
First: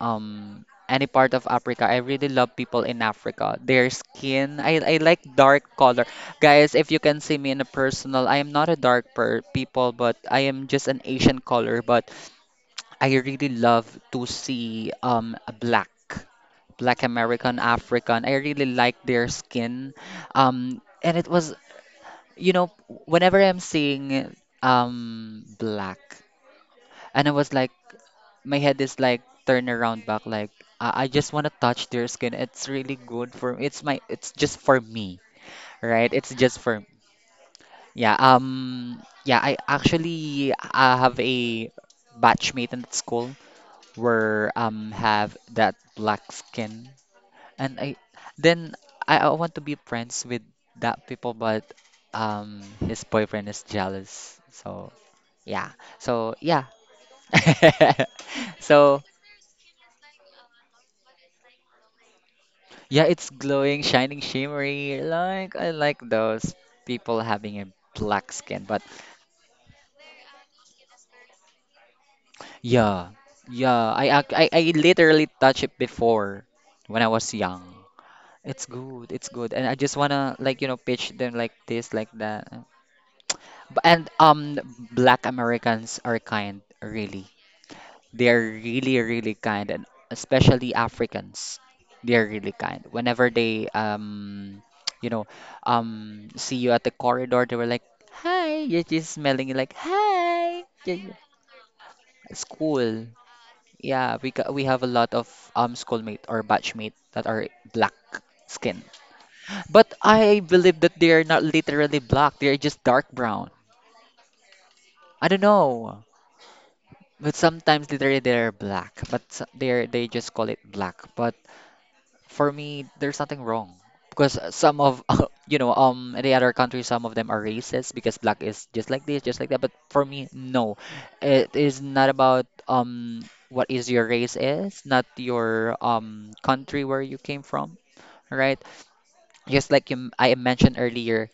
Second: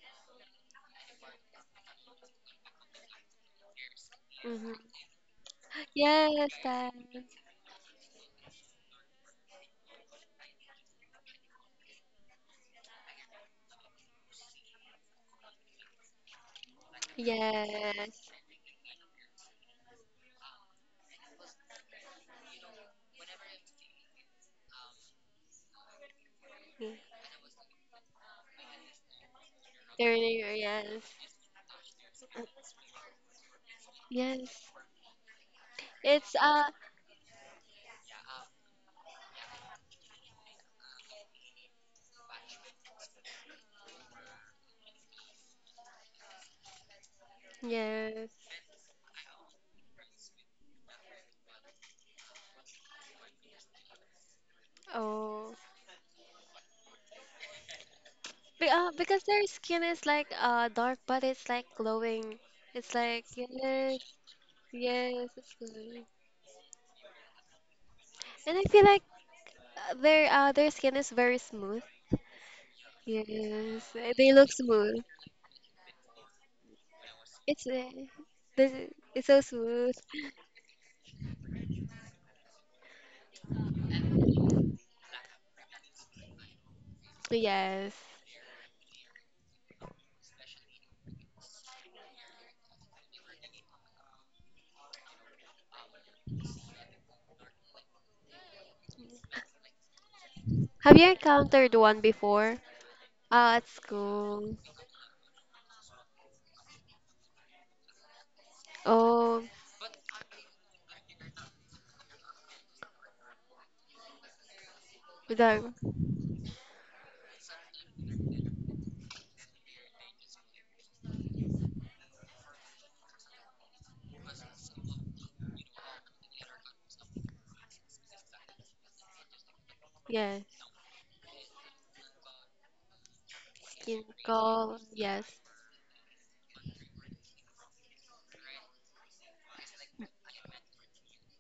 Speaker 1: um any part of Africa. I really love people in Africa. Their skin.
Speaker 2: Mm-hmm.
Speaker 1: I like dark color.
Speaker 2: Yes,
Speaker 1: Guys,
Speaker 2: Dad.
Speaker 1: if you can see me in a personal, I am not a dark per people, but I am just an Asian color. But I really love to see a black American,
Speaker 2: Yes.
Speaker 1: African. I really like their skin. And it was, you know, whenever I'm seeing black, and I was like, my head is like turn around back,
Speaker 2: Earlier,
Speaker 1: like
Speaker 2: yes.
Speaker 1: I just want to touch their skin. It's really good for it's just
Speaker 2: Yes.
Speaker 1: for me, right?
Speaker 2: It's
Speaker 1: It's just for Yeah, yeah, I actually have a batchmate in school where have that black skin, and
Speaker 2: yes.
Speaker 1: then I want to be friends with that people, but um his boyfriend is jealous. So
Speaker 2: Oh.
Speaker 1: yeah, so yeah,
Speaker 2: Be
Speaker 1: so
Speaker 2: because their skin is like dark but it's like glowing. It's
Speaker 1: yeah,
Speaker 2: like
Speaker 1: it's glowing,
Speaker 2: yes,
Speaker 1: shining, shimmery.
Speaker 2: yes, it's
Speaker 1: Like I
Speaker 2: glowing.
Speaker 1: like those people having a black
Speaker 2: And I
Speaker 1: skin,
Speaker 2: feel
Speaker 1: but
Speaker 2: like their skin is very smooth.
Speaker 1: yeah,
Speaker 2: Yes.
Speaker 1: yeah. I,
Speaker 2: They
Speaker 1: ac-
Speaker 2: look
Speaker 1: I
Speaker 2: smooth.
Speaker 1: literally touched it before when I was
Speaker 2: It's
Speaker 1: young.
Speaker 2: this it's
Speaker 1: It's
Speaker 2: so
Speaker 1: good, and I
Speaker 2: smooth.
Speaker 1: just wanna like pitch them like this, like that. And Black Americans are kind, really.
Speaker 2: Yes.
Speaker 1: They're really, really kind, and especially Africans, they're really kind. Whenever they you know, see you at the corridor, they were like, "Hi," you're just smelling you like, "Hi."
Speaker 2: Have you
Speaker 1: Yeah, yeah.
Speaker 2: encountered one
Speaker 1: It's
Speaker 2: before?
Speaker 1: cool.
Speaker 2: At
Speaker 1: Yeah,
Speaker 2: school.
Speaker 1: we have a lot of schoolmate or batchmate that are black skin.
Speaker 2: Oh,
Speaker 1: But I believe that they are not literally black. They are just dark brown. I don't
Speaker 2: the
Speaker 1: know. But sometimes literally they are black, but they just call it black. But for me, there's nothing wrong because some of in the other countries, some of them are racist because black is just like this, just like that. But for me,
Speaker 2: yes,
Speaker 1: no, it is not about what is
Speaker 2: skin
Speaker 1: your race
Speaker 2: color.
Speaker 1: is, not
Speaker 2: Yes,
Speaker 1: your country where you came from, right? Just like you, I mentioned earlier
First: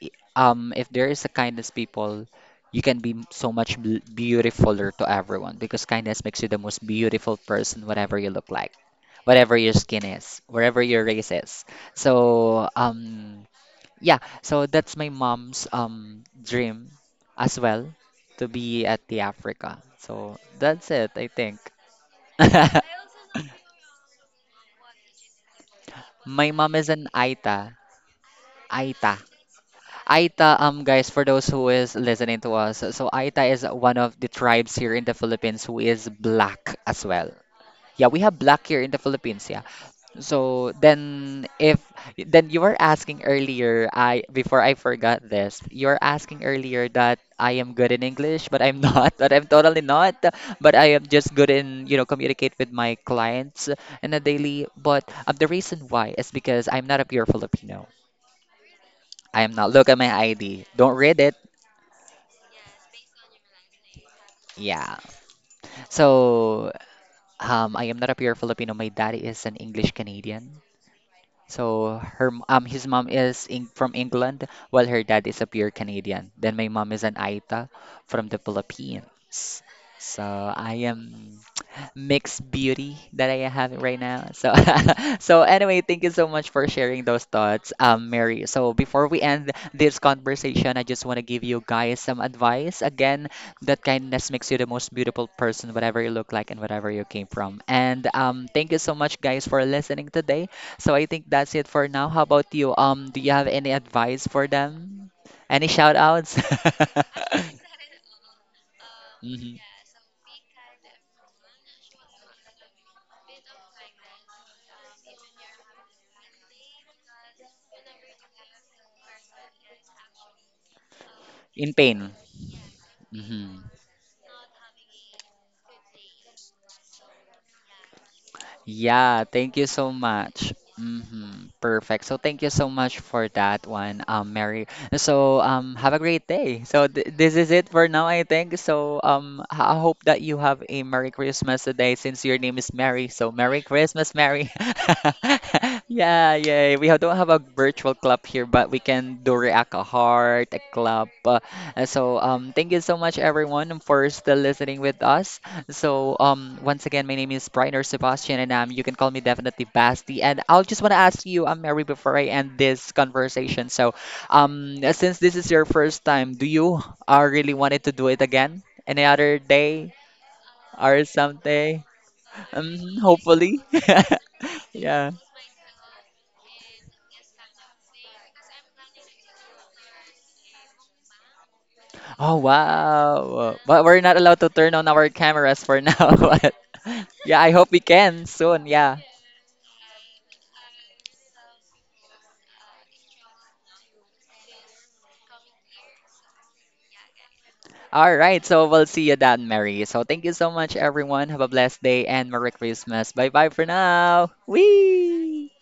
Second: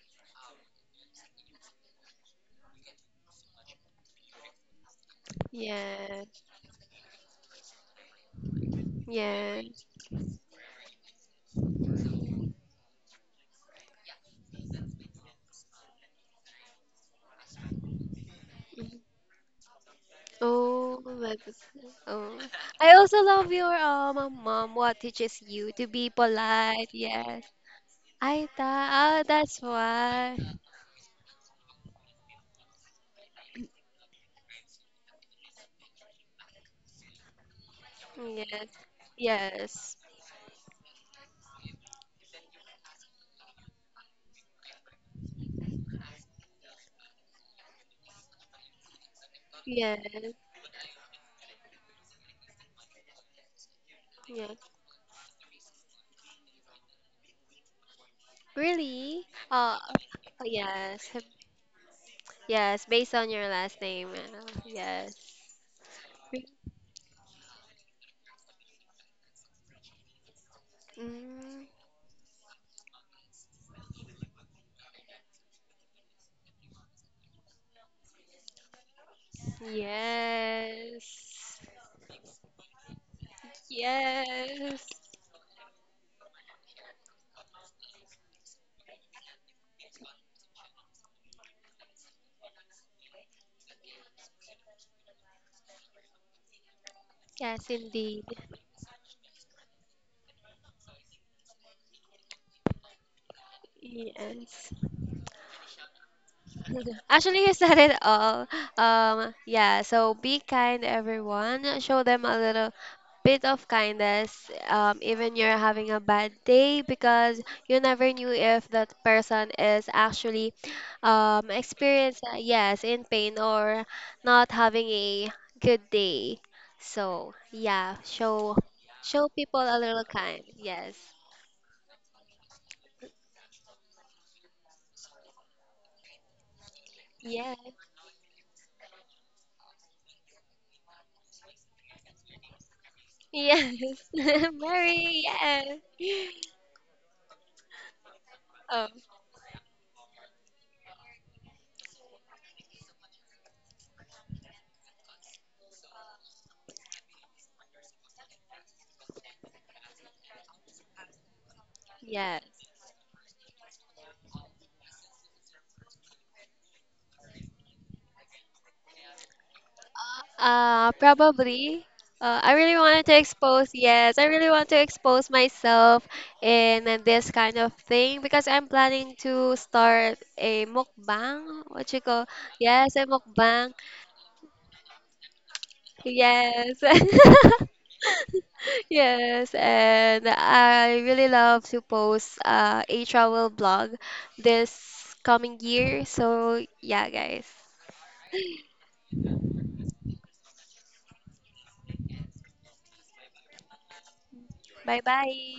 Speaker 1: if there is a kindness people you can be so much beautifuler to everyone, because kindness makes
Speaker 2: yes,
Speaker 1: you the most beautiful person whatever you look like, whatever your
Speaker 2: yes.
Speaker 1: skin is, wherever your race is. So um yeah so that's my mom's dream as well, to be
Speaker 2: Mhm.
Speaker 1: at the Africa. So that's
Speaker 2: Oh,
Speaker 1: it, I think.
Speaker 2: that's— oh. I also love your mom. What teaches you to be
Speaker 1: My mom is
Speaker 2: polite?
Speaker 1: an
Speaker 2: Yes.
Speaker 1: Aita.
Speaker 2: I thought.
Speaker 1: Aita.
Speaker 2: Oh, that's why.
Speaker 1: Aita, guys, for those who is listening to us, so Aita is one of the tribes here in the Philippines who is black as well. Yeah, we have
Speaker 2: Yes,
Speaker 1: black here in the Philippines, yeah.
Speaker 2: yes,
Speaker 1: So then if then you were asking earlier, I before I forgot this, you were asking earlier that I am good in English, but I'm not, but I'm totally
Speaker 2: yes,
Speaker 1: not, but I am just good in, you know, communicate with my clients in a
Speaker 2: yes.
Speaker 1: daily, but the reason why is because I'm not a pure Filipino.
Speaker 2: Really?
Speaker 1: I am not. Look at my ID. Don't
Speaker 2: Yes,
Speaker 1: read it.
Speaker 2: yes. Based on your last name.
Speaker 1: Yeah.
Speaker 2: Yes.
Speaker 1: So, I am not a pure Filipino. My daddy is an English Canadian.
Speaker 2: Mm,
Speaker 1: So his mom is in, from England, while her dad is a pure Canadian. Then my mom is an Aita from the Philippines. So I am
Speaker 2: yes.
Speaker 1: mixed beauty that I have right now. So,
Speaker 2: Yes.
Speaker 1: so anyway, thank you so much for sharing those thoughts, Mary. So before we end this conversation, I just want to give you guys some advice. Again, that kindness makes you the most beautiful person, whatever you look like and whatever you came from.
Speaker 2: Yes,
Speaker 1: And
Speaker 2: indeed.
Speaker 1: thank you so much, guys, for listening today. So I think that's it for now. How about you? Do you have any advice for
Speaker 2: Yes.
Speaker 1: them? Any shout outs?
Speaker 2: Actually, you said it all.
Speaker 1: Mhm.
Speaker 2: Yeah, so be kind, everyone. Show them a little bit of kindness, even you're having a bad day, because you never knew if that person is actually
Speaker 1: In pain.
Speaker 2: experienced, yes, in pain
Speaker 1: Hmm.
Speaker 2: or not having a good day. So, yeah, show—
Speaker 1: Yeah,
Speaker 2: show
Speaker 1: thank
Speaker 2: people
Speaker 1: you
Speaker 2: a
Speaker 1: so
Speaker 2: little kind.
Speaker 1: much.
Speaker 2: Yes.
Speaker 1: Hmm. Perfect. So thank you so much for that one, Mary. So have a great day. So th this is it for now, I think. So I hope that you have a Merry Christmas today, since your name is Mary. So Merry
Speaker 2: Yes.
Speaker 1: Christmas, Mary.
Speaker 2: Mary, yes.
Speaker 1: Yeah, yeah. Don't have a virtual club here, but we
Speaker 2: Oh,
Speaker 1: can do react a heart, a club. Thank you so much, everyone, for still listening with us. So, once again, my name is Briner Sebastian, and you can call me definitely Basti. And I'll just want to ask you, Mary, before I
Speaker 2: yes.
Speaker 1: end this conversation. So, since this is your first time, do you really wanted to do it again any other day or someday?
Speaker 2: Probably. I really wanted to
Speaker 1: Hopefully.
Speaker 2: expose, yes, I really want to
Speaker 1: Yeah.
Speaker 2: expose myself in this kind of thing because I'm planning to start a mukbang. What you call?
Speaker 1: Oh,
Speaker 2: Yes, a
Speaker 1: wow.
Speaker 2: mukbang.
Speaker 1: But we're not allowed to turn on our cameras for now. But
Speaker 2: Yes.
Speaker 1: yeah, I hope we can soon. Yeah.
Speaker 2: Yes, and I really love to post a travel blog this coming year. So, yeah, guys.
Speaker 1: All right, so we'll see you then, Mary. So thank you so much, everyone. Have a blessed day and Merry Christmas. Bye bye for now.
Speaker 2: 拜拜。
Speaker 1: Wee!